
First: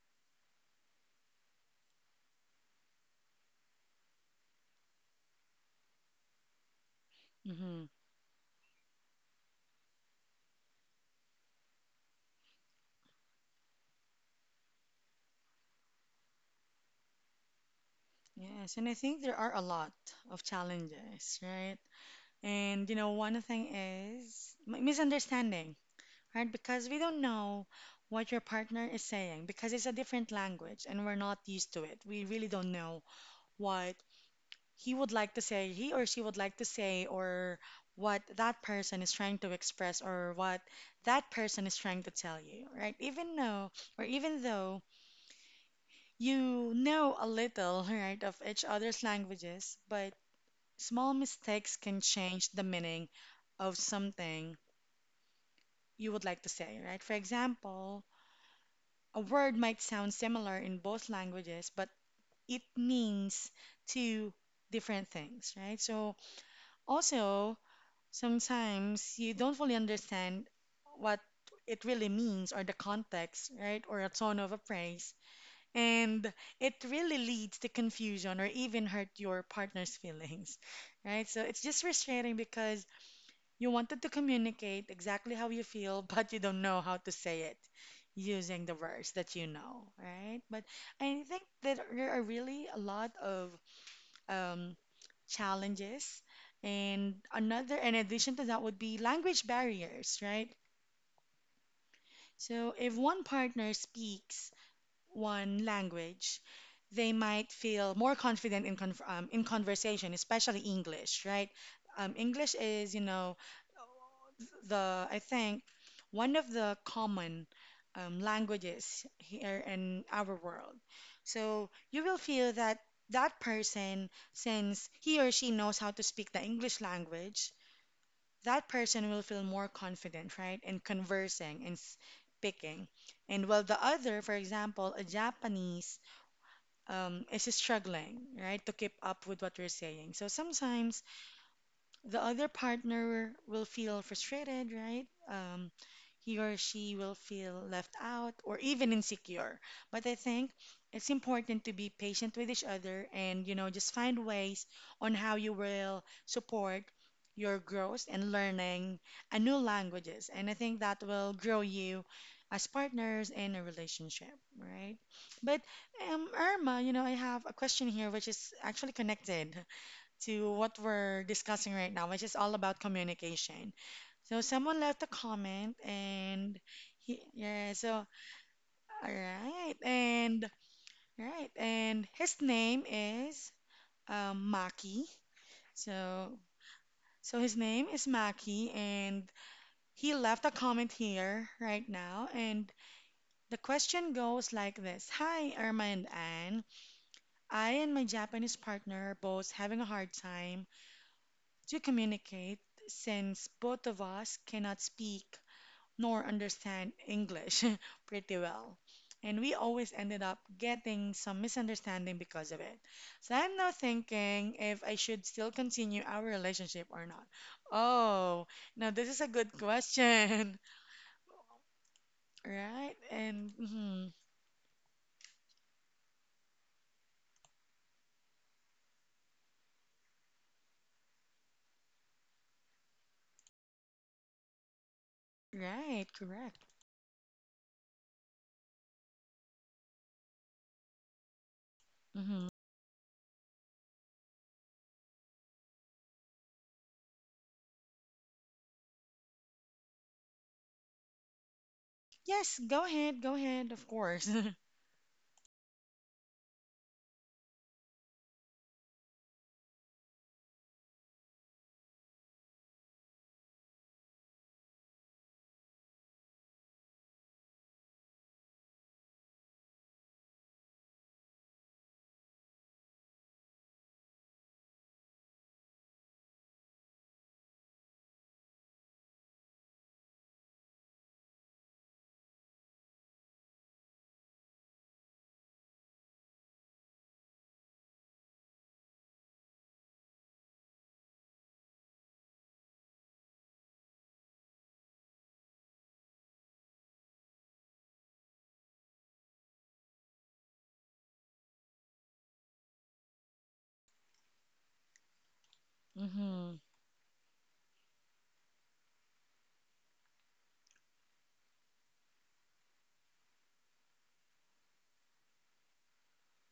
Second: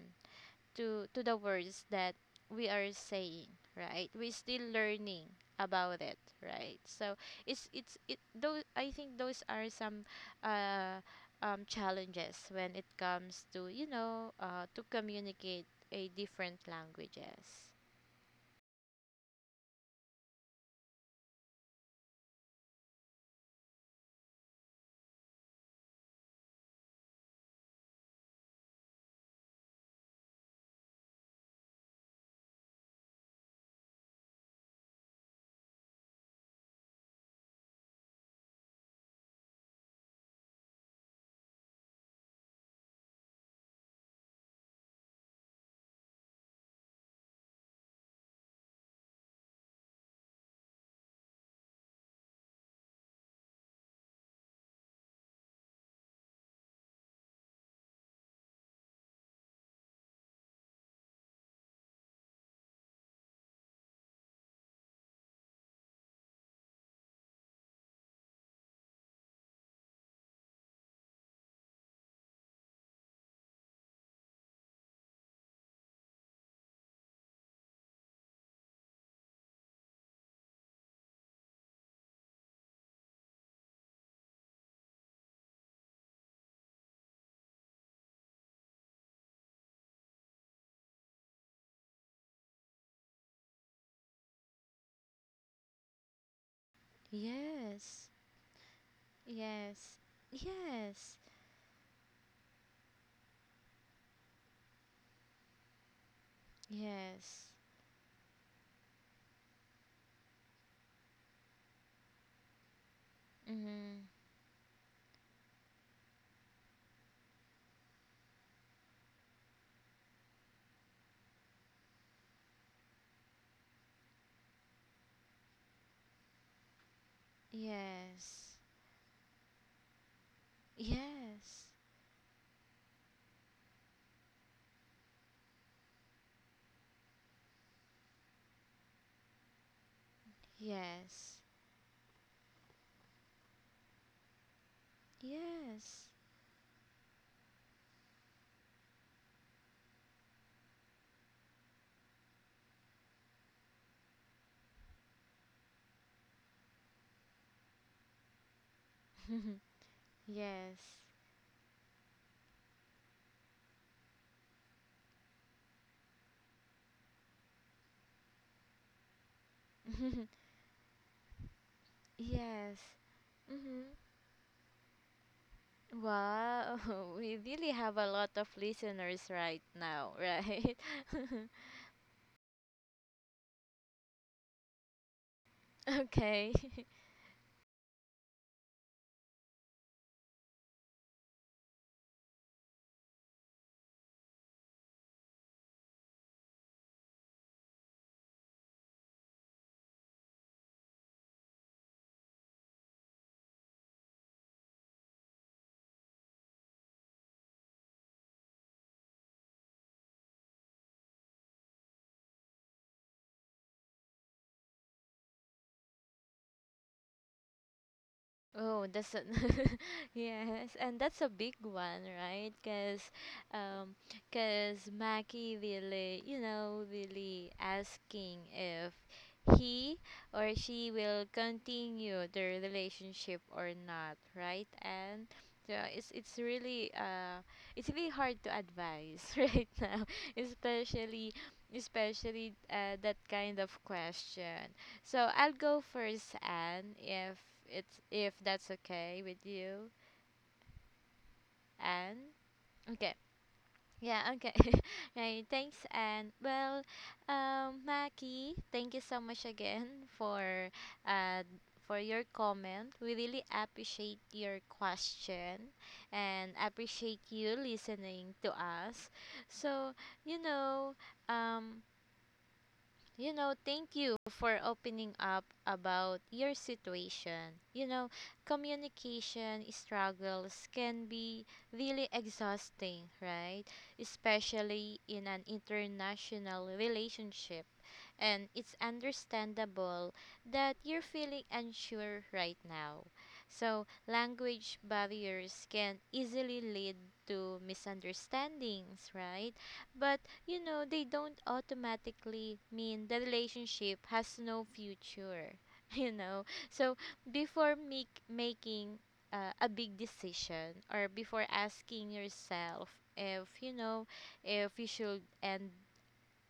to to the words that we are saying, right? We're still learning about it, right? So it's Mm-hmm. it's it those, I think those are some uh um challenges when it comes to, you know, uh to communicate a different languages. Yes, and I think there are a lot of challenges, right? And you know, one thing is mi- misunderstanding, right? Because we don't know what your partner is saying because it's a different language and we're not used to it. We really don't know what he would like to say, he or she would like to say, or what that person is trying to express, or what that person is trying to tell you, right? Even though, or even though you know a little, *laughs* right, of each other's languages, but small mistakes can change the meaning of something you would like to say, right? For example, a word might sound similar in both languages, but it means two different things, right? So, also, sometimes you don't fully understand what it really means or the context, right? Or a tone of a praise. And it really leads to confusion or even hurt your partner's *laughs* feelings, right? So, it's just frustrating because you wanted to communicate exactly how you feel, *laughs* but you don't know how to say it using the words that you know, right? But I think that there are really a lot of um, challenges. And another, in Yes. addition to that, would be language Yes. barriers, right? Yes. So if one partner speaks one language, they might Yes. feel more confident in, con- um, in conversation, especially English, right? Um, English is, you know, Mm-hmm. the, I think, one of the common um, languages here in our world. So you will feel that that person, since he or she knows how to speak the English language, Yes. that person will feel more confident, right, in conversing Yes. and speaking. And while the other, for example, a Japanese, um, is struggling, right, to keep up with what we're saying. So sometimes Yes. the other partner will feel frustrated, right? Um, Yes. He or she will feel left out or even insecure. But I think it's important to be patient with each other and, you know, just find ways on how you will support your growth and learning a new *laughs* languages. And I think that Yes. will grow you as partners in a relationship, right? But um, Irma, you know, I have a question here which is actually connected *laughs* to what we're discussing right now, which is all about Yes. communication. Hmm. So someone left a comment and Wow, he, *laughs* we yeah, really so have a lot all of listeners right right, now, and right? all right, and his name is um, Maki. *laughs* So Okay. so his name is Maki, and he left a comment here right now, and the question goes like this: Hi, Irma and Anne. I and my Japanese partner are both having a hard time to communicate since both of us cannot speak nor understand English *laughs* pretty well. And we always ended up getting some misunderstanding because of it. So I'm now thinking if I should still continue our relationship or not. Oh, now Oh, this is that's a a good *laughs* question. *laughs* yes, and that's a big one, right? Right? Because, And um, mhm. because Mackie really, you know, really asking if he or she will continue the relationship or not, right? And yeah, Right, it's it's correct. really uh, it's really hard to advise *laughs* right now, especially Hmm. especially uh, that kind of question. So I'll go first, Anne, if it's if that's okay with you, Anne. Yes, go Okay. ahead, go ahead, of course. Yeah, okay. *laughs* Right, thanks Anne. Well, um, Maki, thank you so much again for uh for your comment. We really appreciate your question and appreciate you listening to us. So, you know, um you know, thank you for opening up about your situation. You know, communication struggles can be really exhausting, right? Especially in an international relationship, and it's understandable that you're feeling unsure right now. So, language barriers can easily lead to misunderstandings, right? But, you know, they don't automatically mean the relationship has no future, *laughs* you *laughs* know? Hmm. So, before make, making uh, a big decision, or before asking yourself if, you know, if you should end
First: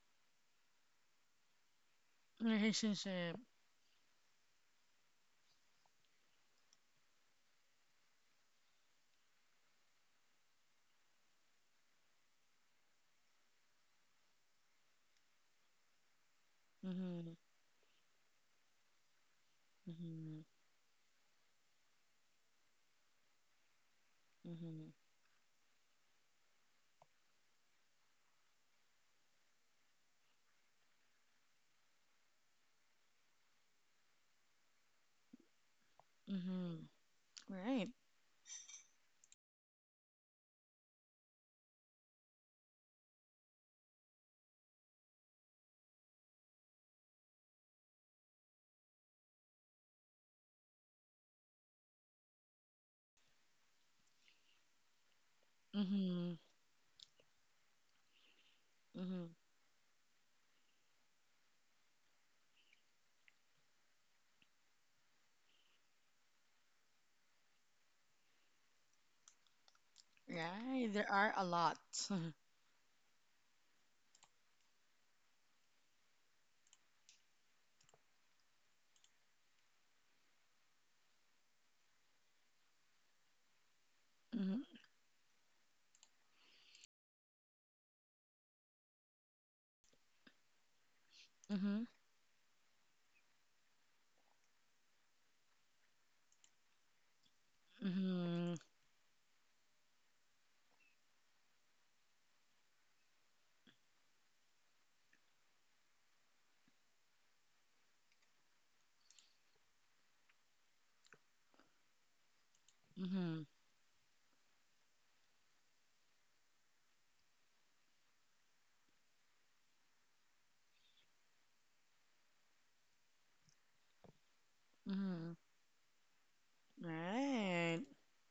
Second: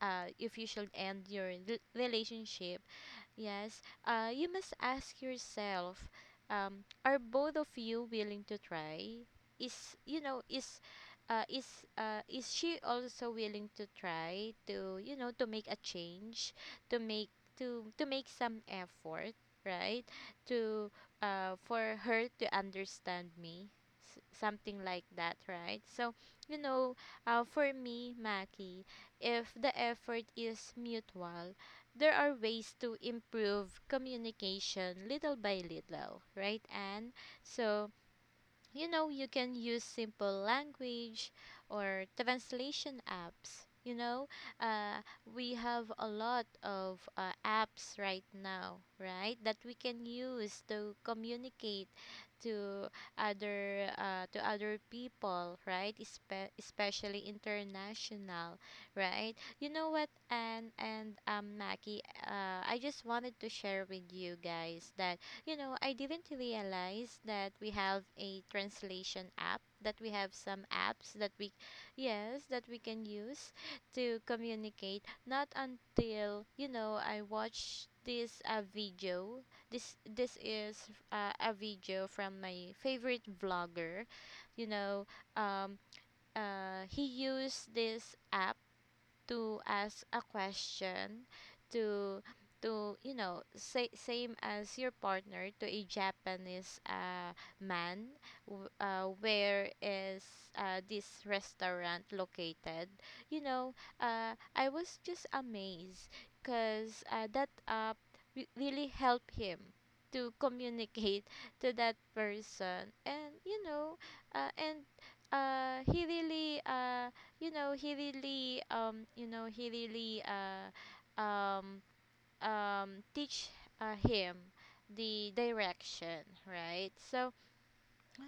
uh, if you should end your rel- relationship. Relationship. Yes, uh, you must ask yourself, um, are both of you willing to try? Is you know is, uh, is uh, is she also willing to try to, you know, to make a change, to make Hmm. to to make some effort, right? Hmm. To uh, for her to understand me, S- something Hmm. like that, right? So you know, uh, for me, Maki, if the effort is mutual, there are ways to improve communication little by little, right? Mm-hmm. And Right. so you know, you can use simple language or translation apps, you know, uh, we have a lot of uh, apps right now, right, that we can use to communicate to other uh, to other people, right? Mm-hmm. Espe- especially international, Mm-hmm. right? You know what, and and um, Mackie, uh, I just wanted to share with you guys that, you know, I didn't realize that we have a translation app, that we have some Right. There apps are that a we, lot. *laughs* yes, that we can use to communicate. Not until, you know, I watched this uh, video. This this is uh, a video from my favorite vlogger. You know, um, uh, he used this app to ask a question Mm-hmm. to to you know, say, same as your partner to a Japanese uh, man, Mm-hmm. w- uh, where is uh, this restaurant located, you know? uh, I was just amazed because uh, that app re- really helped him to communicate to that person, and Mm-hmm. you know, uh, and uh, he really uh, you know, he really um you know he really uh um um teach uh, him Mm-hmm. the direction, Mm-hmm. right? So Right.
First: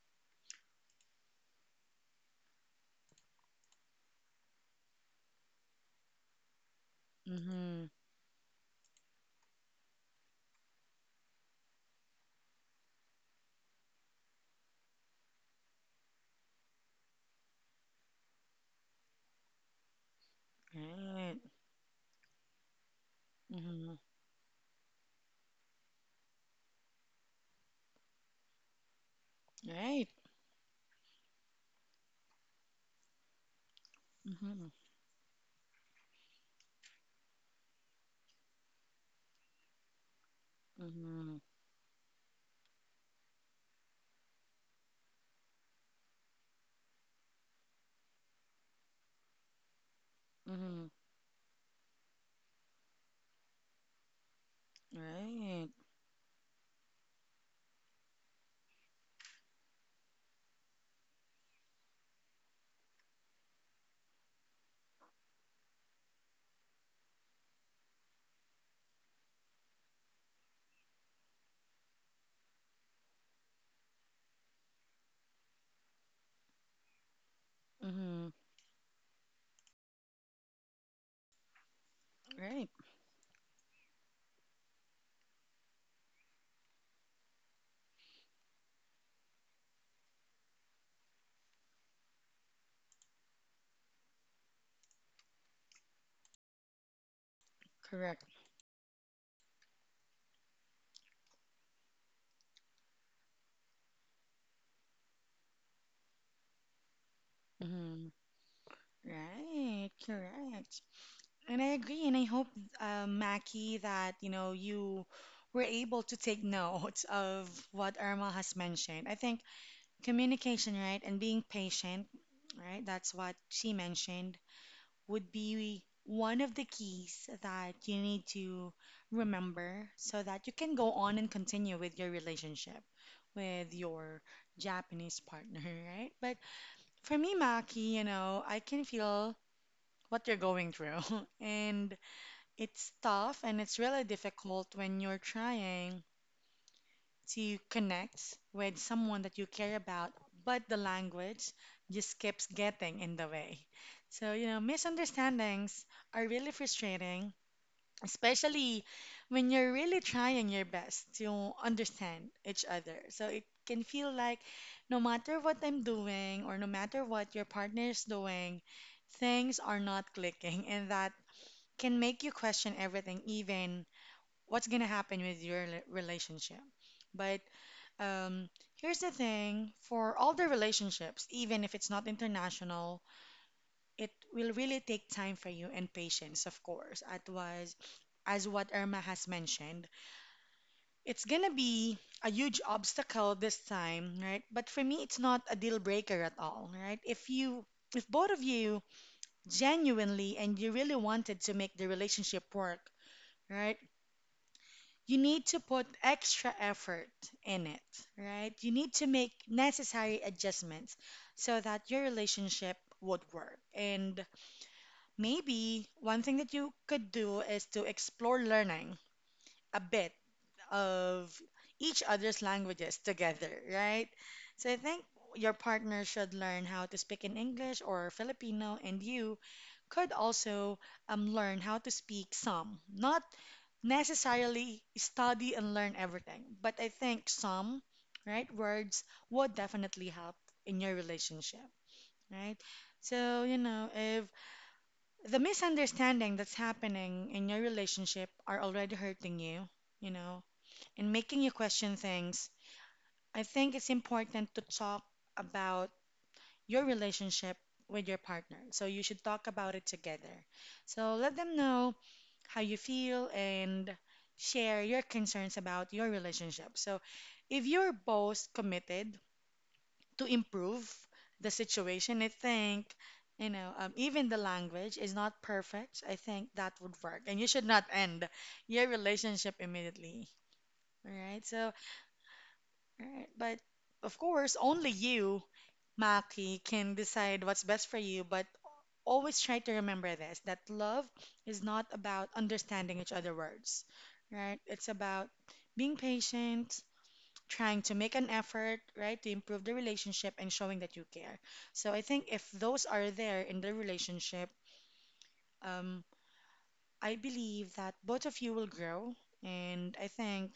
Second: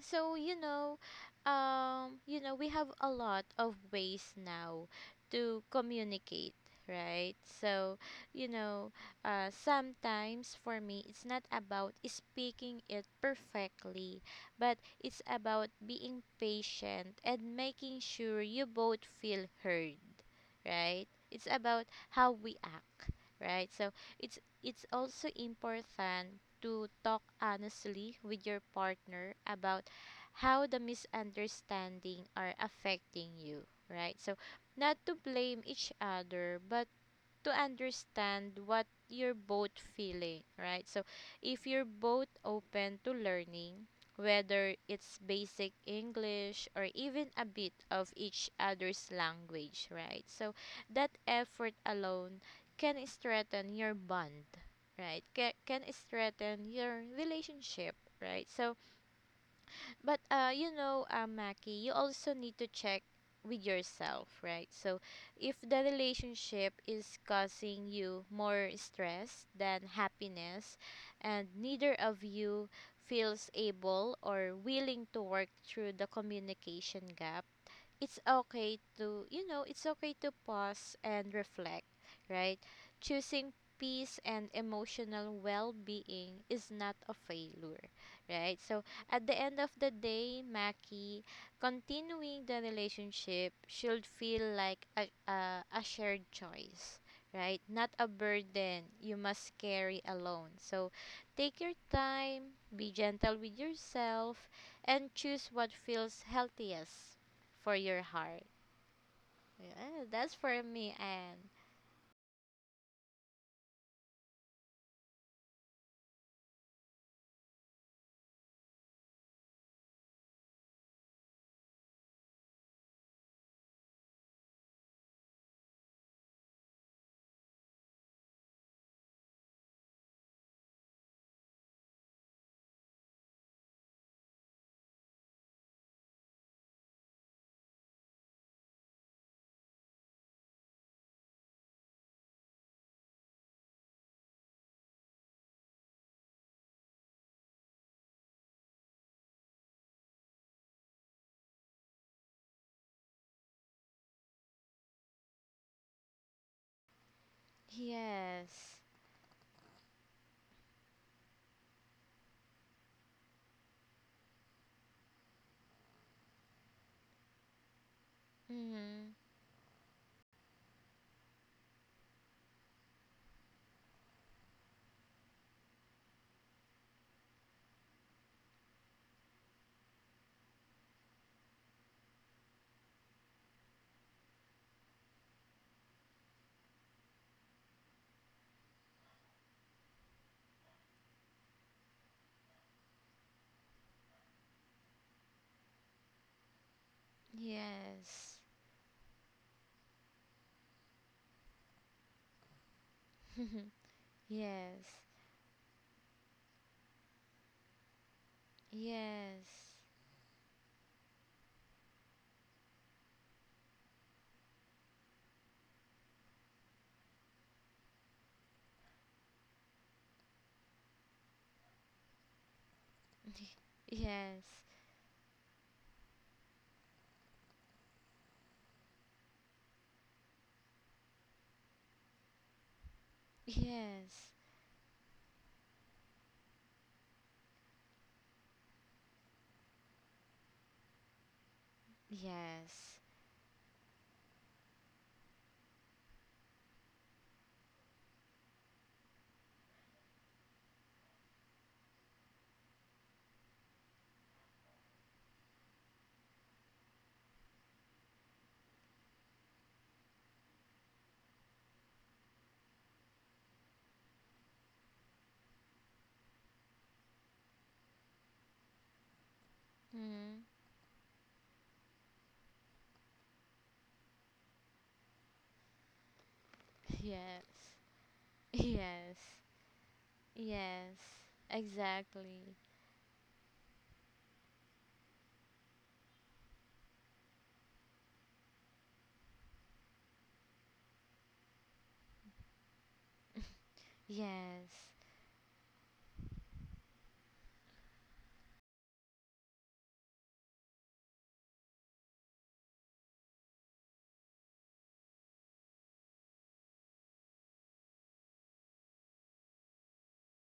so, you know, um, you know, we have a lot of ways now to communicate, right? Mm-hmm. So, you know, uh, sometimes for me, it's not about speaking it perfectly, but it's about being patient and making sure you both feel heard, right? Right. It's about how we act, right? So, Mm-hmm. it's it's also important to talk honestly with your partner about Right. how the misunderstanding are affecting you, right? So, Mm-hmm. not to blame each other, but to understand what you're both feeling, right? So, Mm-hmm. if you're both open to learning, whether it's basic English or even a bit of each other's language, right? So, Mm-hmm. that effort alone can strengthen your bond, right? Ca- Right. Can strengthen your relationship, right? So, but uh, you know, uh, Mackie, you also need to check with yourself, right? So, if the relationship is causing you more stress than happiness, and neither of you feels able or willing to work through the communication gap, it's Mm-hmm. okay to, you know, it's okay to pause and reflect, right? Right. Choosing peace and emotional well-being is not a failure, right? So at the end of the day, Maki, continuing the relationship should feel like a, a, a shared choice. Right, not a Correct. burden you must carry alone. So, take your time, be gentle with yourself, and choose what feels healthiest for your Mm-hmm. heart. Right. Yeah, that's for Correct. me, and And I agree, and I hope, uh, Mackie, that you know you were able to take note *laughs* of what Irma has mentioned. I think communication, right, and being patient, right? That's what she mentioned would be one of the keys that you need to remember so that you can go on and continue with your relationship with your Japanese partner, *laughs* right? But for me, Maki, you know, I can feel what you're going through, *laughs* and it's tough and it's really difficult when you're trying to connect with someone that you care about, but the language just keeps getting in the way. So, you know, misunderstandings are really frustrating, especially yes, when you're really trying your best to understand each other. So it can feel like no matter what I'm doing or no matter what your partner is doing, mm-hmm. things are not clicking, and that can make you question everything, even what's going to happen with your rela- relationship. But um, here's the thing for all the relationships, even if it's not international, it will really take time for you and patience, of course. It was, as what Irma has mentioned, it's gonna be a huge obstacle this time, right? But for me, it's not a deal breaker at all, right? If you, if both Yes. of you genuinely and you really wanted to make the relationship work, right? *laughs* Yes. You need to put extra effort in it, right? You need to make Yes. necessary adjustments so that your relationship would work. And maybe one thing that you could do is to explore learning a bit of each other's languages together, right? Yes. So I think your partner should learn how to speak in English or Filipino, and you could also um, learn how to speak some, not Yes. necessarily study and learn everything, but I think some, right, words would definitely help in your relationship, right? Yes. So, you know, if the misunderstanding that's happening in your relationship are already hurting you, you know, and making you question things, I think it's important to talk about your relationship with your partner. So you should talk about it together. So let them know how you feel and share your concerns about your relationship. So if you're both committed to Mm-hmm. improve the situation, I think, you know, um, even the language is not perfect. I think that would work. And you should Yes. not end your Yes. relationship immediately. Yes, All right. So exactly. alright, but of course, only you, Maki, can decide what's best for you. But always try to remember this that love is not about understanding each other's words, right? It's Yes. about being patient, trying to make an effort, right, to improve the relationship and showing that you care. So I think if those are there in the relationship, um, I believe that both of you will grow. And I think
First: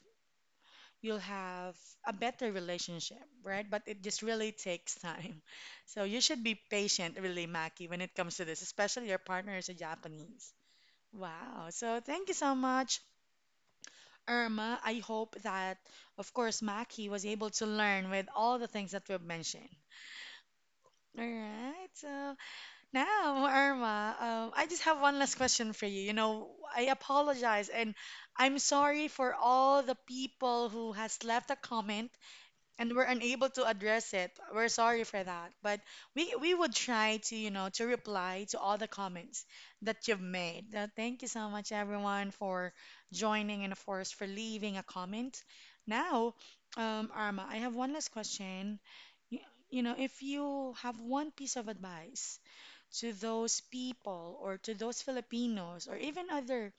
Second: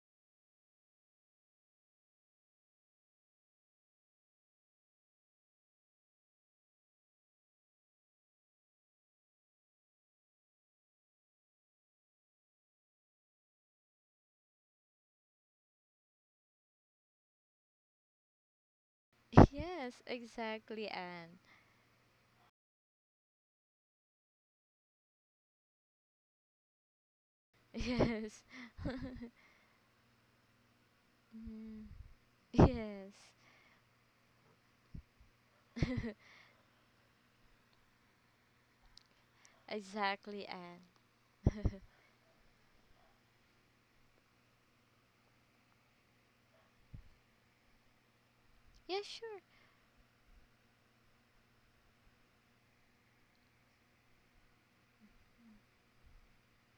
you'll have a better relationship, right? But it just really takes time. *laughs* So you should be patient, really, Maki, when it comes to this, especially your partner is a Japanese. Wow. So thank you so much, Irma. I hope that, of course, Maki was able to learn with all the things that we've *laughs* mentioned. Yes, exactly, All and right. So now, Irma, um, I just have one last question for you. You know, I apologize *laughs* and yes, I'm *laughs* sorry for all the people who has left a mm, comment and we're yes, unable to address it. We're sorry for that. But we we would try to, you know, to reply to all the comments that you've exactly, made. and Uh, thank you so much *laughs* everyone for joining and of course for leaving a comment. Now, um, Arma, I have one last question. yeah, You, sure. you know, if you have one piece of advice to those people or to those Filipinos or even other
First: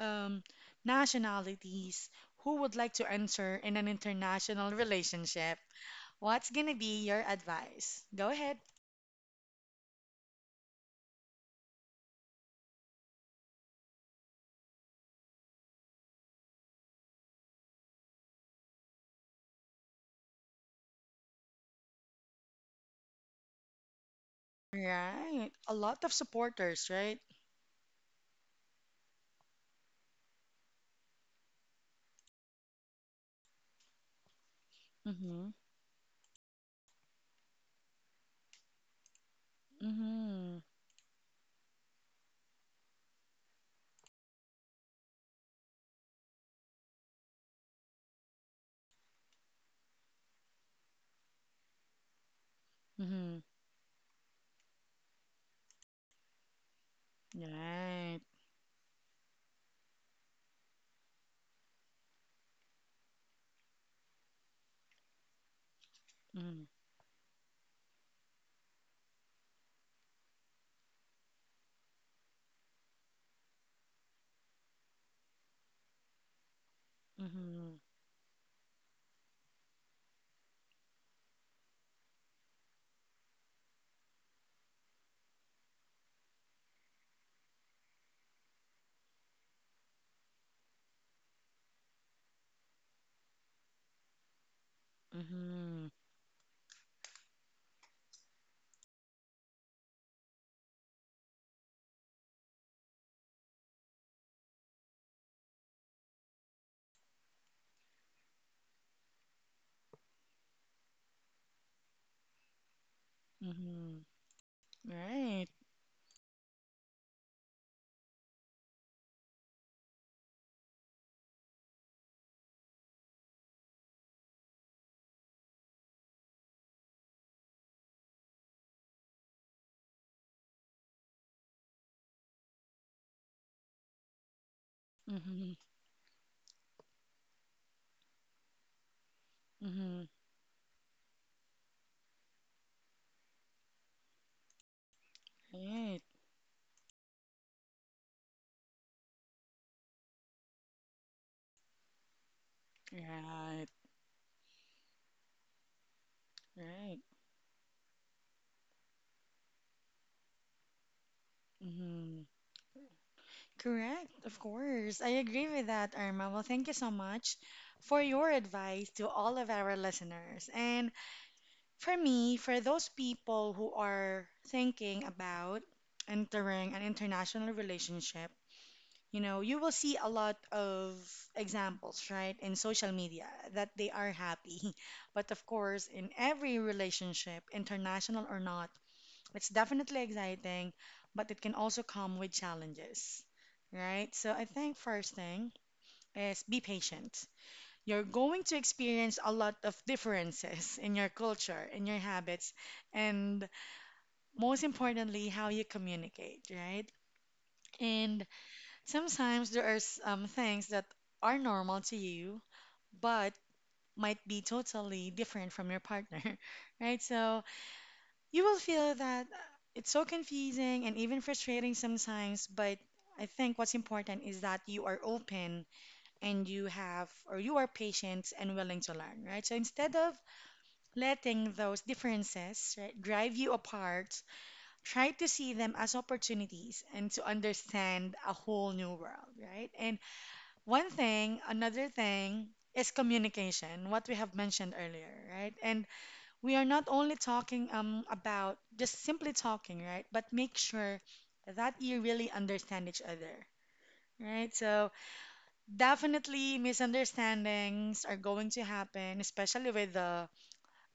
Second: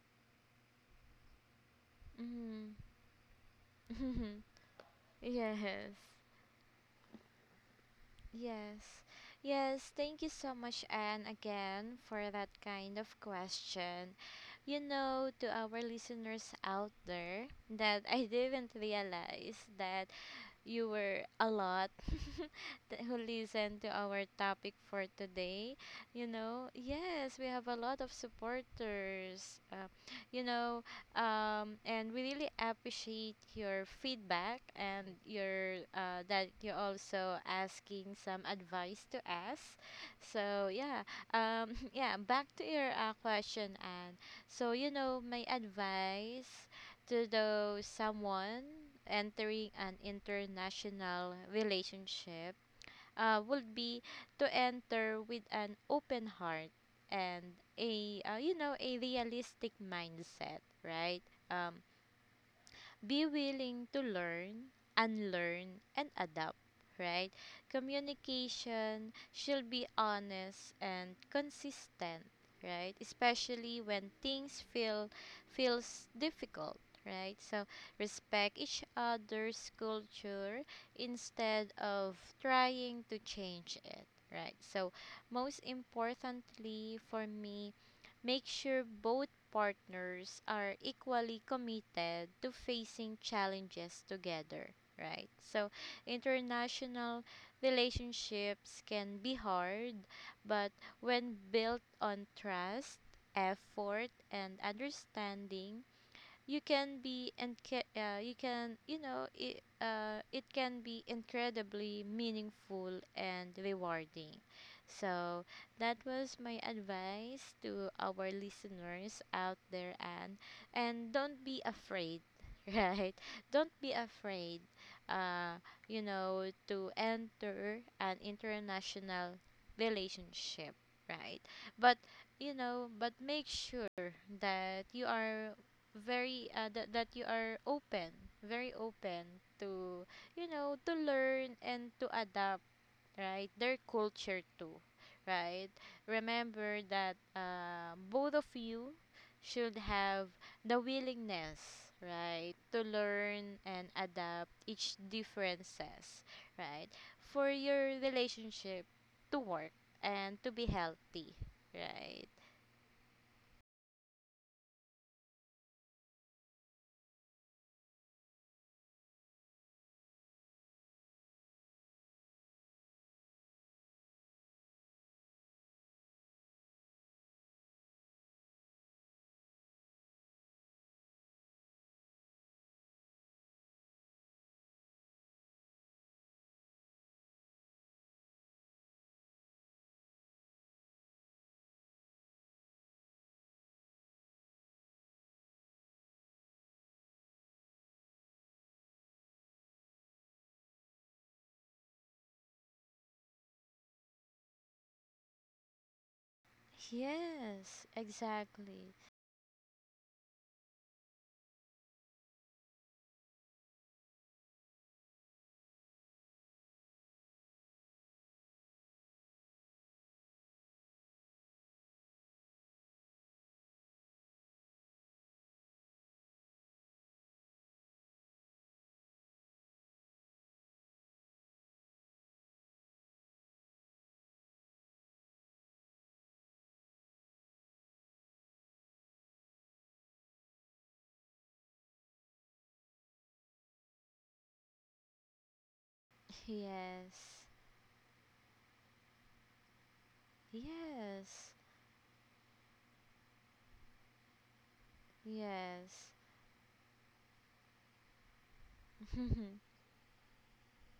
um, nationalities who Mm. would like to enter in an international *laughs* relationship? Yes. What's gonna be your advice? Go ahead. Yes. Yes, thank you so much, Anne, again for that kind of question. You know, to our listeners out there, that I didn't realize that you were a lot *laughs* that who listened to our topic for Right. A today. lot of You know, supporters, right? yes, we have a lot of supporters. Uh, you know, um, and we really appreciate your feedback and Mm-hmm. your uh, that you're also asking some advice to us. Mm-hmm. So yeah, um, *laughs* yeah. Back to your uh, question, Anne. So you know, my advice to the someone entering an international relationship Mm-hmm. uh, would be to enter with an open heart and Right. a uh, you know, a realistic mindset, right? Um, be willing to learn, unlearn, and adapt, Mm-hmm. right? Communication should be honest and consistent, right? Especially when things feel feels difficult, right? So Mm-hmm. respect each other's culture instead of trying to change it, right? So most importantly for me, make sure both partners are equally committed to facing challenges together, right? So Mm-hmm. international relationships can be hard, but when built on trust, effort, and understanding, you can be and uh, you can you know it, uh, it can be incredibly meaningful and Mm-hmm. rewarding. So Right. that was my advice to our listeners out there. And and don't be afraid. *laughs* Right, don't be afraid, uh you know to enter an international relationship, right? But you know but make sure that you are Mm-hmm. very uh, that that you are open, very open to, Mm-hmm. you know to learn and to adapt, right? Their culture too, right? Right. Remember that uh, both of you should have the willingness, right, to learn Right. and adapt each differences, right, Right. for your relationship to work and to be healthy, right? Mm-hmm. Correct. Of course. I agree with that, Irma. Well, thank you so much for your advice to all of our listeners. And for me, for those people who are thinking about entering an international relationship, you know, you will see a lot of examples, right, in social media that they are happy. *laughs* But of course, in every relationship, international or not, it's definitely exciting, but it can also come with challenges, right? So I think first thing is be patient. You're going to experience a lot of differences *laughs* in your culture, in your habits, and most importantly, how you communicate, right? Yes, And exactly. sometimes there are some things that are normal to you, but might be totally different from your partner, *laughs* right? So you will feel that it's so confusing and even frustrating sometimes, but I think what's important is that you are open and you have, or you are patient and willing to learn, right? So instead of letting those differences right, drive you apart, try to see them as opportunities and to understand a whole new world, right? And one thing, another thing is communication, what we have mentioned earlier, right? And we are not only Yes. talking um, about just simply talking, right? But make sure Yes. that you really understand each other. Right, so Yes. definitely misunderstandings are going to happen, *laughs* especially with the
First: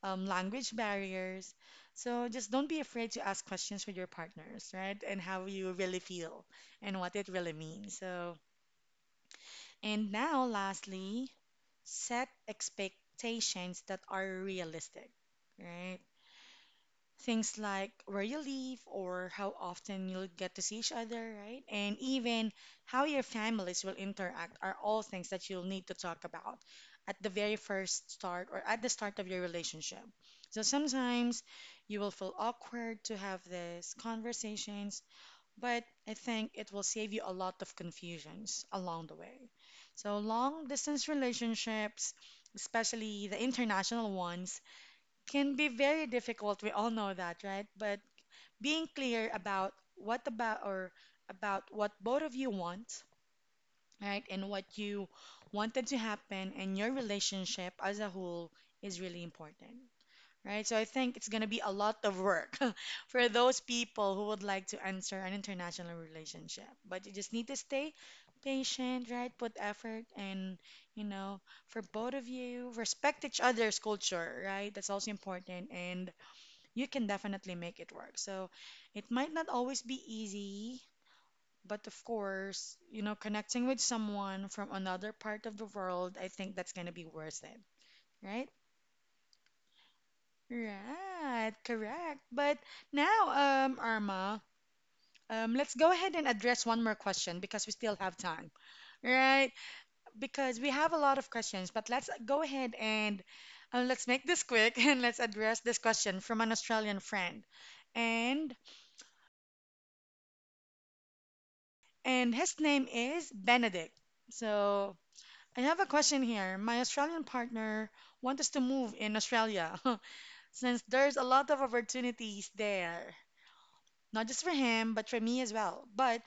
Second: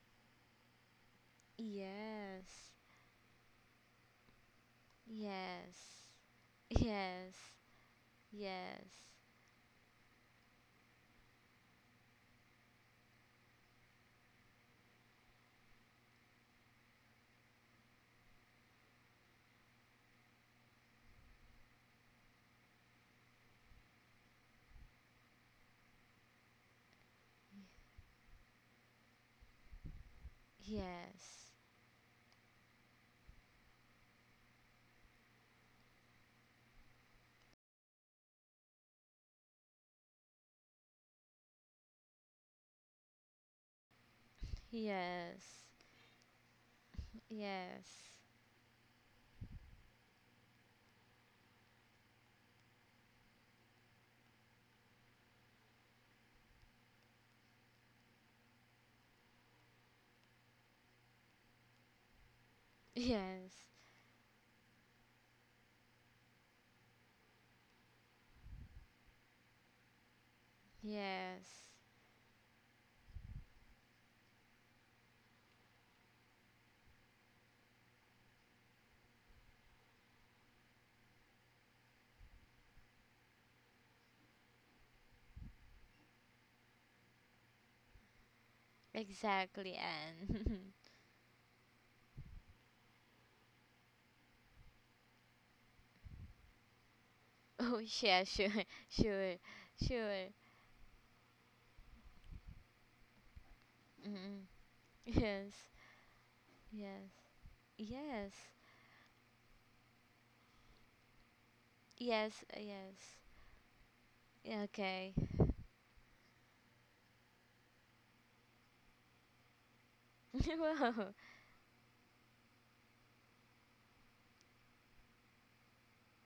um, language barriers. So just don't Yes. be afraid to ask questions with your partners, right? And how you really Yes. feel and what it Yes. really means. So, Yes. and now lastly, set expectations that are realistic, right? Things like where you live or how often you'll get to see each other, right? And even how your families will interact are all things that you'll need to talk about at the very first start or at the start of your relationship. So sometimes Yes. you will feel awkward to have these conversations, but I think it will save you a lot of confusions along the way. So long distance relationships, especially the international ones, can Yes. be very difficult. We all know that, right? Yes. But being clear about what about or about what both of you want, right? And what you wanted to happen in your relationship as a whole is really important. Right, so I think it's gonna be a lot of work *laughs* for Yes. those people who would like to enter an international relationship. But you just need to stay patient, right? Put effort and, you know, Yes. for both of you, respect each other's culture, right? That's also important. And you can definitely make it work. So it might not always be easy, but of course, you know, connecting with someone from another part of the world, I think that's going to be worth it, right? Exactly, Anne. Right, correct. But now, um, Arma, um, let's go ahead and address one more question *laughs* because we Oh, still have yeah, time, sure. *laughs* Sure. right? Sure. Because we have a lot of questions, but let's go ahead and uh, let's make this Mm. quick *laughs* and let's Yes. address this question from an Australian Yes. friend. Yes. And and Yes. his name is Benedict. Yes. So Okay. I have a question here. My Australian partner wants us to move in Australia *laughs* *laughs* since Whoa. there's a lot of opportunities there. Not just for him, but for me as well. But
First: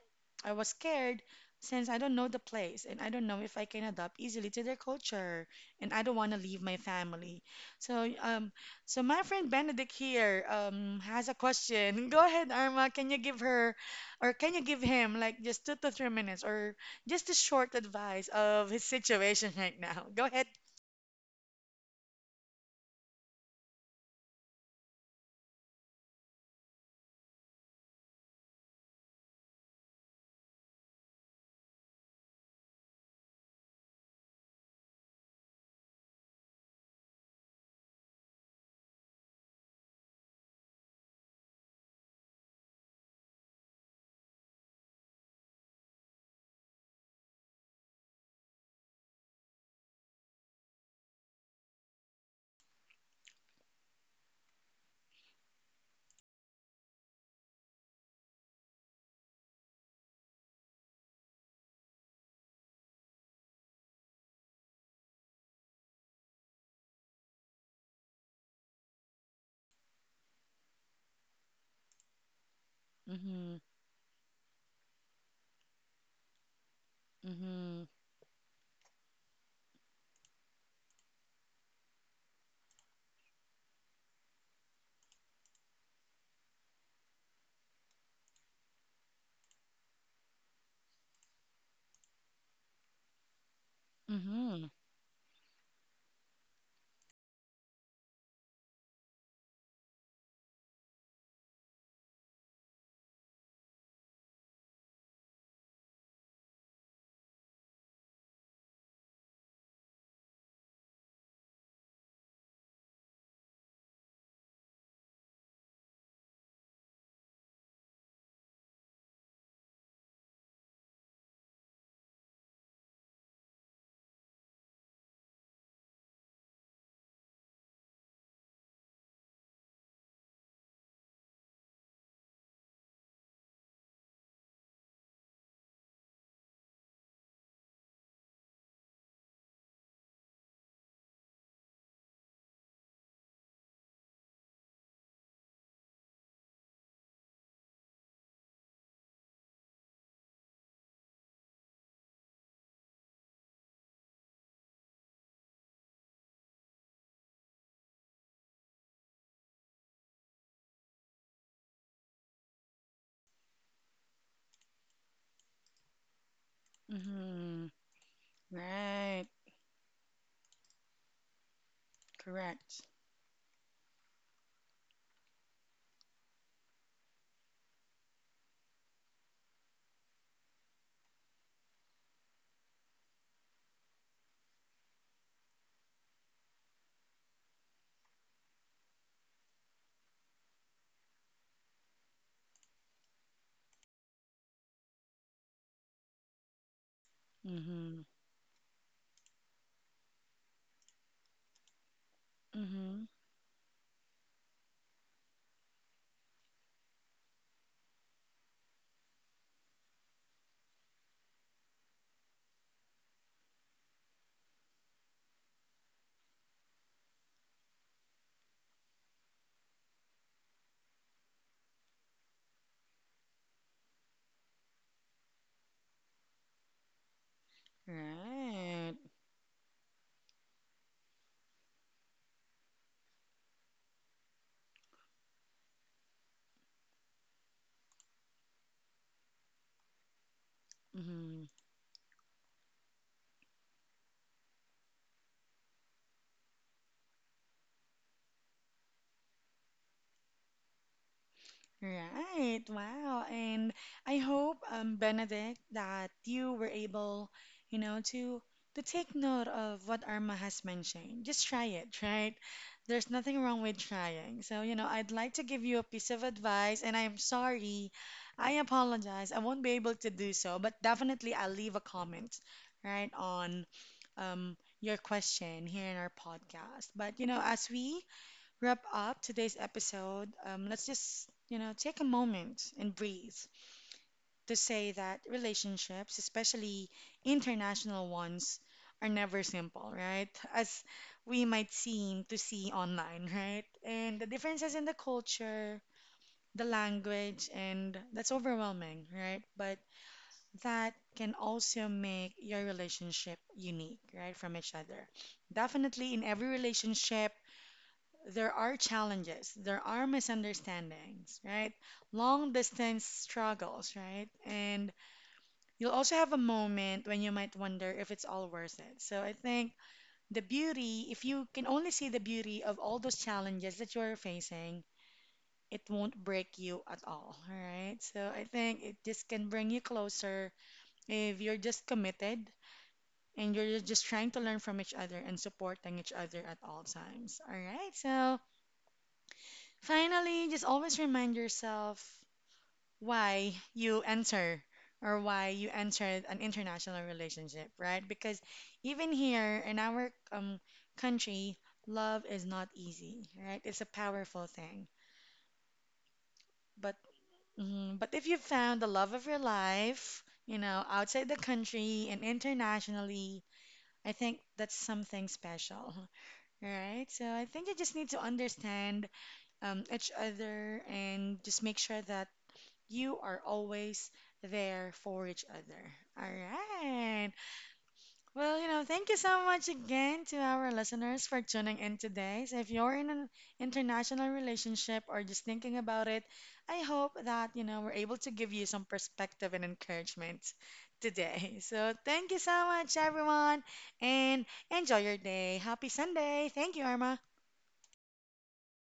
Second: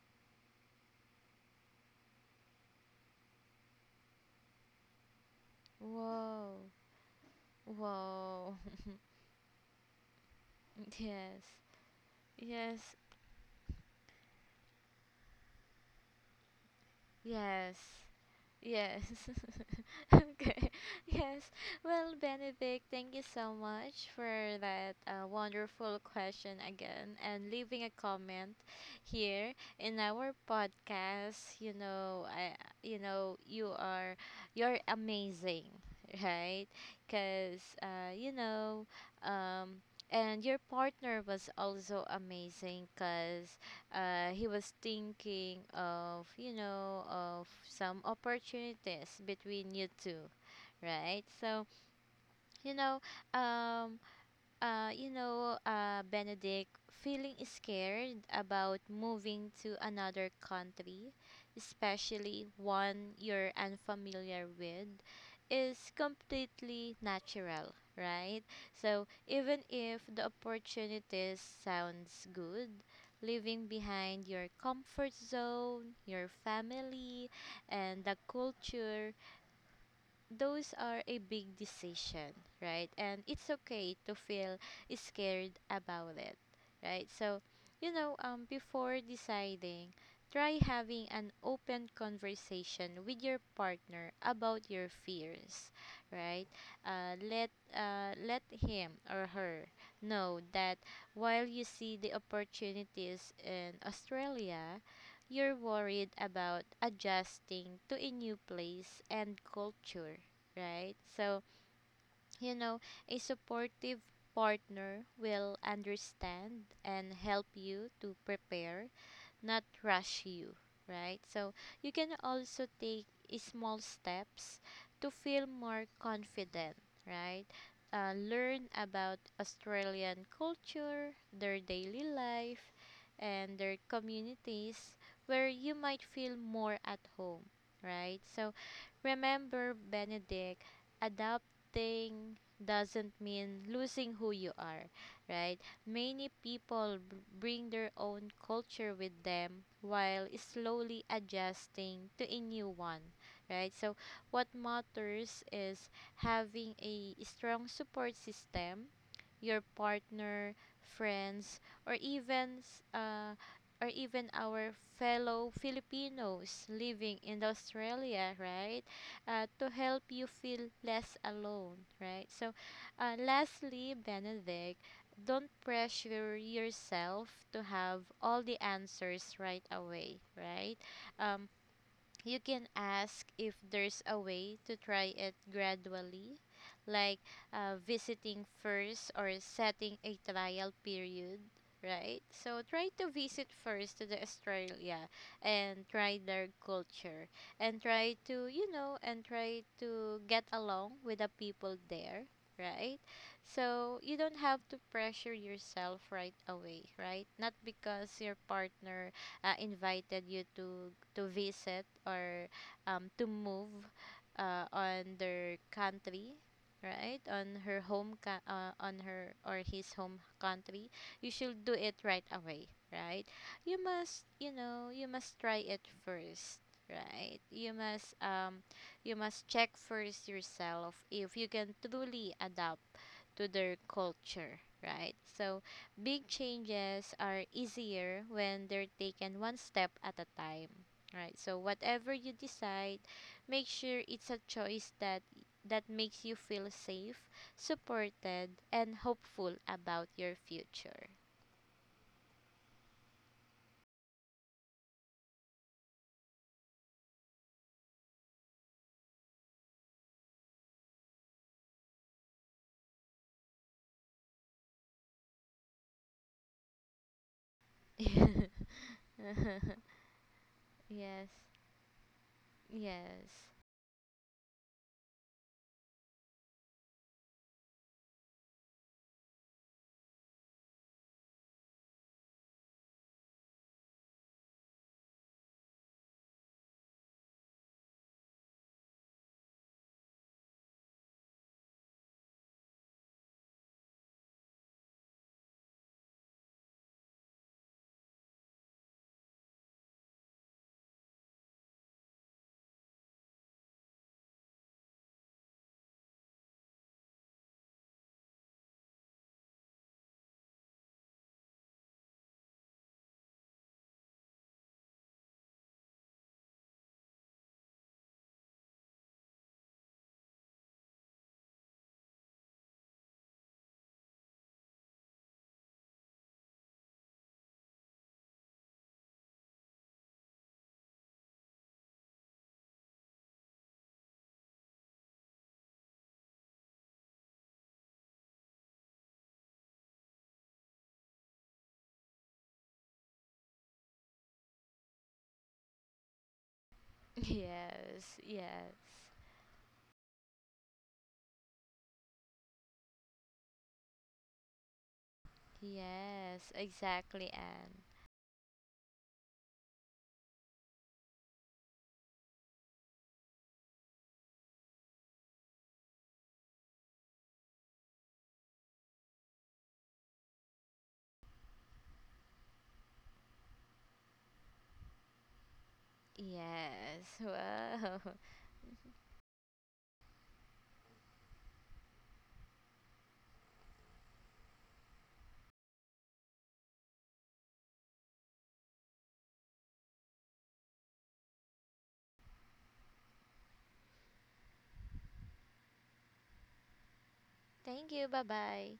I was scared since I don't know the place and I don't know if I can adapt easily to their culture and I don't want to leave Whoa. my family. So um Whoa. *laughs* so my friend Benedict here um has a Yes. question. *laughs* Go ahead, Arma. Yes. Can you give her or can you give him like just two to three minutes or just a short Yes. advice of his Yes. situation *laughs* right now? *laughs* Go ahead. Okay. Yes. Well, Benedict, thank you so much for that uh, wonderful question again and leaving a comment here in our podcast. You know, I you know, you are you're amazing, right? Cuz uh, you know, um and your partner was also amazing because uh, he was thinking of, you know, of some opportunities between you two, right? So, you know, um uh, you know, uh, Benedict, feeling scared about moving to another country, especially one you're unfamiliar with, is completely natural, right? So, even if the opportunities sounds good, Mm-hmm. leaving behind your comfort zone, your family, Mm-hmm. and the culture, those are a big decision, right? And it's okay to feel scared about it, right? So, you know, um, before deciding, try having an open conversation with your partner Mm-hmm. about your fears, right? Uh, let uh, let him or her know that while you see the opportunities in Australia, you're worried about adjusting to a new place and culture, right? So, you know, a supportive partner will understand and help you to prepare, not rush you, right? So you can also take small steps to feel more confident, right? Uh, learn about Australian culture, their daily life, and their communities where you might feel more at home, right? So remember, Benedict, adapting doesn't mean losing who you are, right? Many people b- bring their own culture with them while slowly adjusting to a new one, right? So, what matters is having a strong support system, your partner, friends, or even s- uh, or even our fellow Filipinos living in Mm-hmm. Australia, right? Right. Uh, to help you feel less alone, right? So, Correct. uh, lastly, Benedict, don't pressure yourself to have all the answers right away, right? Um, you can ask if there's a way to try it gradually, like uh, visiting first or setting a trial period, right? So try to visit first to the Australia and try their culture and Mm-hmm. try to, you know, and try to get along with the people there. Right? Mm-hmm. So you don't have to pressure yourself right away, right? Not because your partner uh, invited you to to visit or um, to move uh, on their country, right, on her home co- uh, on her or his home country, you should do it right away, right? You must, you know, you must try it first, right? You must um Right. you must check first yourself if you can truly adapt to their culture, right? So, big changes are easier when they're taken one step at a time, right? Mhm. So, whatever you decide, make sure it's a choice that that makes you feel safe, supported, and hopeful about your future. Right. Wow. And I hope, um, Benedict, that you were able, you know, to to take note of what Arma has mentioned. Just try it, right? There's nothing wrong with trying. So, you know, I'd like to give you a piece of advice, and I'm sorry. *laughs* Yes, I apologize. I won't be able to do so, but definitely I'll leave a comment, right, yes, on um your question here in our podcast. But, you know, as we wrap up today's episode, um, let's just, you know, take a moment and breathe to say that relationships, especially international ones, are never simple, right? *laughs* As we might seem to see online, right? And the differences in the culture, the language, and that's overwhelming, right? But that can also make your relationship unique, right, from each other. Definitely in every relationship, there are challenges, there are misunderstandings, right? Long distance struggles, right? And you'll also have a moment when you might wonder if it's all worth it. So I think the beauty, if you can only see the beauty of all those challenges that you're facing, it won't break you at all, all right? So I think it just can bring you closer if you're just committed and you're just trying to learn from each other and supporting each other at all times, all right? So finally, just always remind yourself why you enter or why you entered an international relationship, yes, right? Because yes, even here in our um, country, love is not easy, right? It's a powerful thing. yes, But exactly, Anne. mm, but if you found the love of your life, you know, outside the country and internationally, I think that's something special, *laughs* right? So I think you just need to understand um, each other and just make sure that you are always there for each other. All Yes. right. Wow. Well, you know, thank you so much again to our listeners for tuning in today. So if you're in an international relationship or just thinking about it, I hope that, you know, we're able to give you some perspective and encouragement today. *laughs* So thank you so much, everyone, and enjoy your day. Happy Sunday. Thank you, Arma. *laughs* Thank you. Bye bye.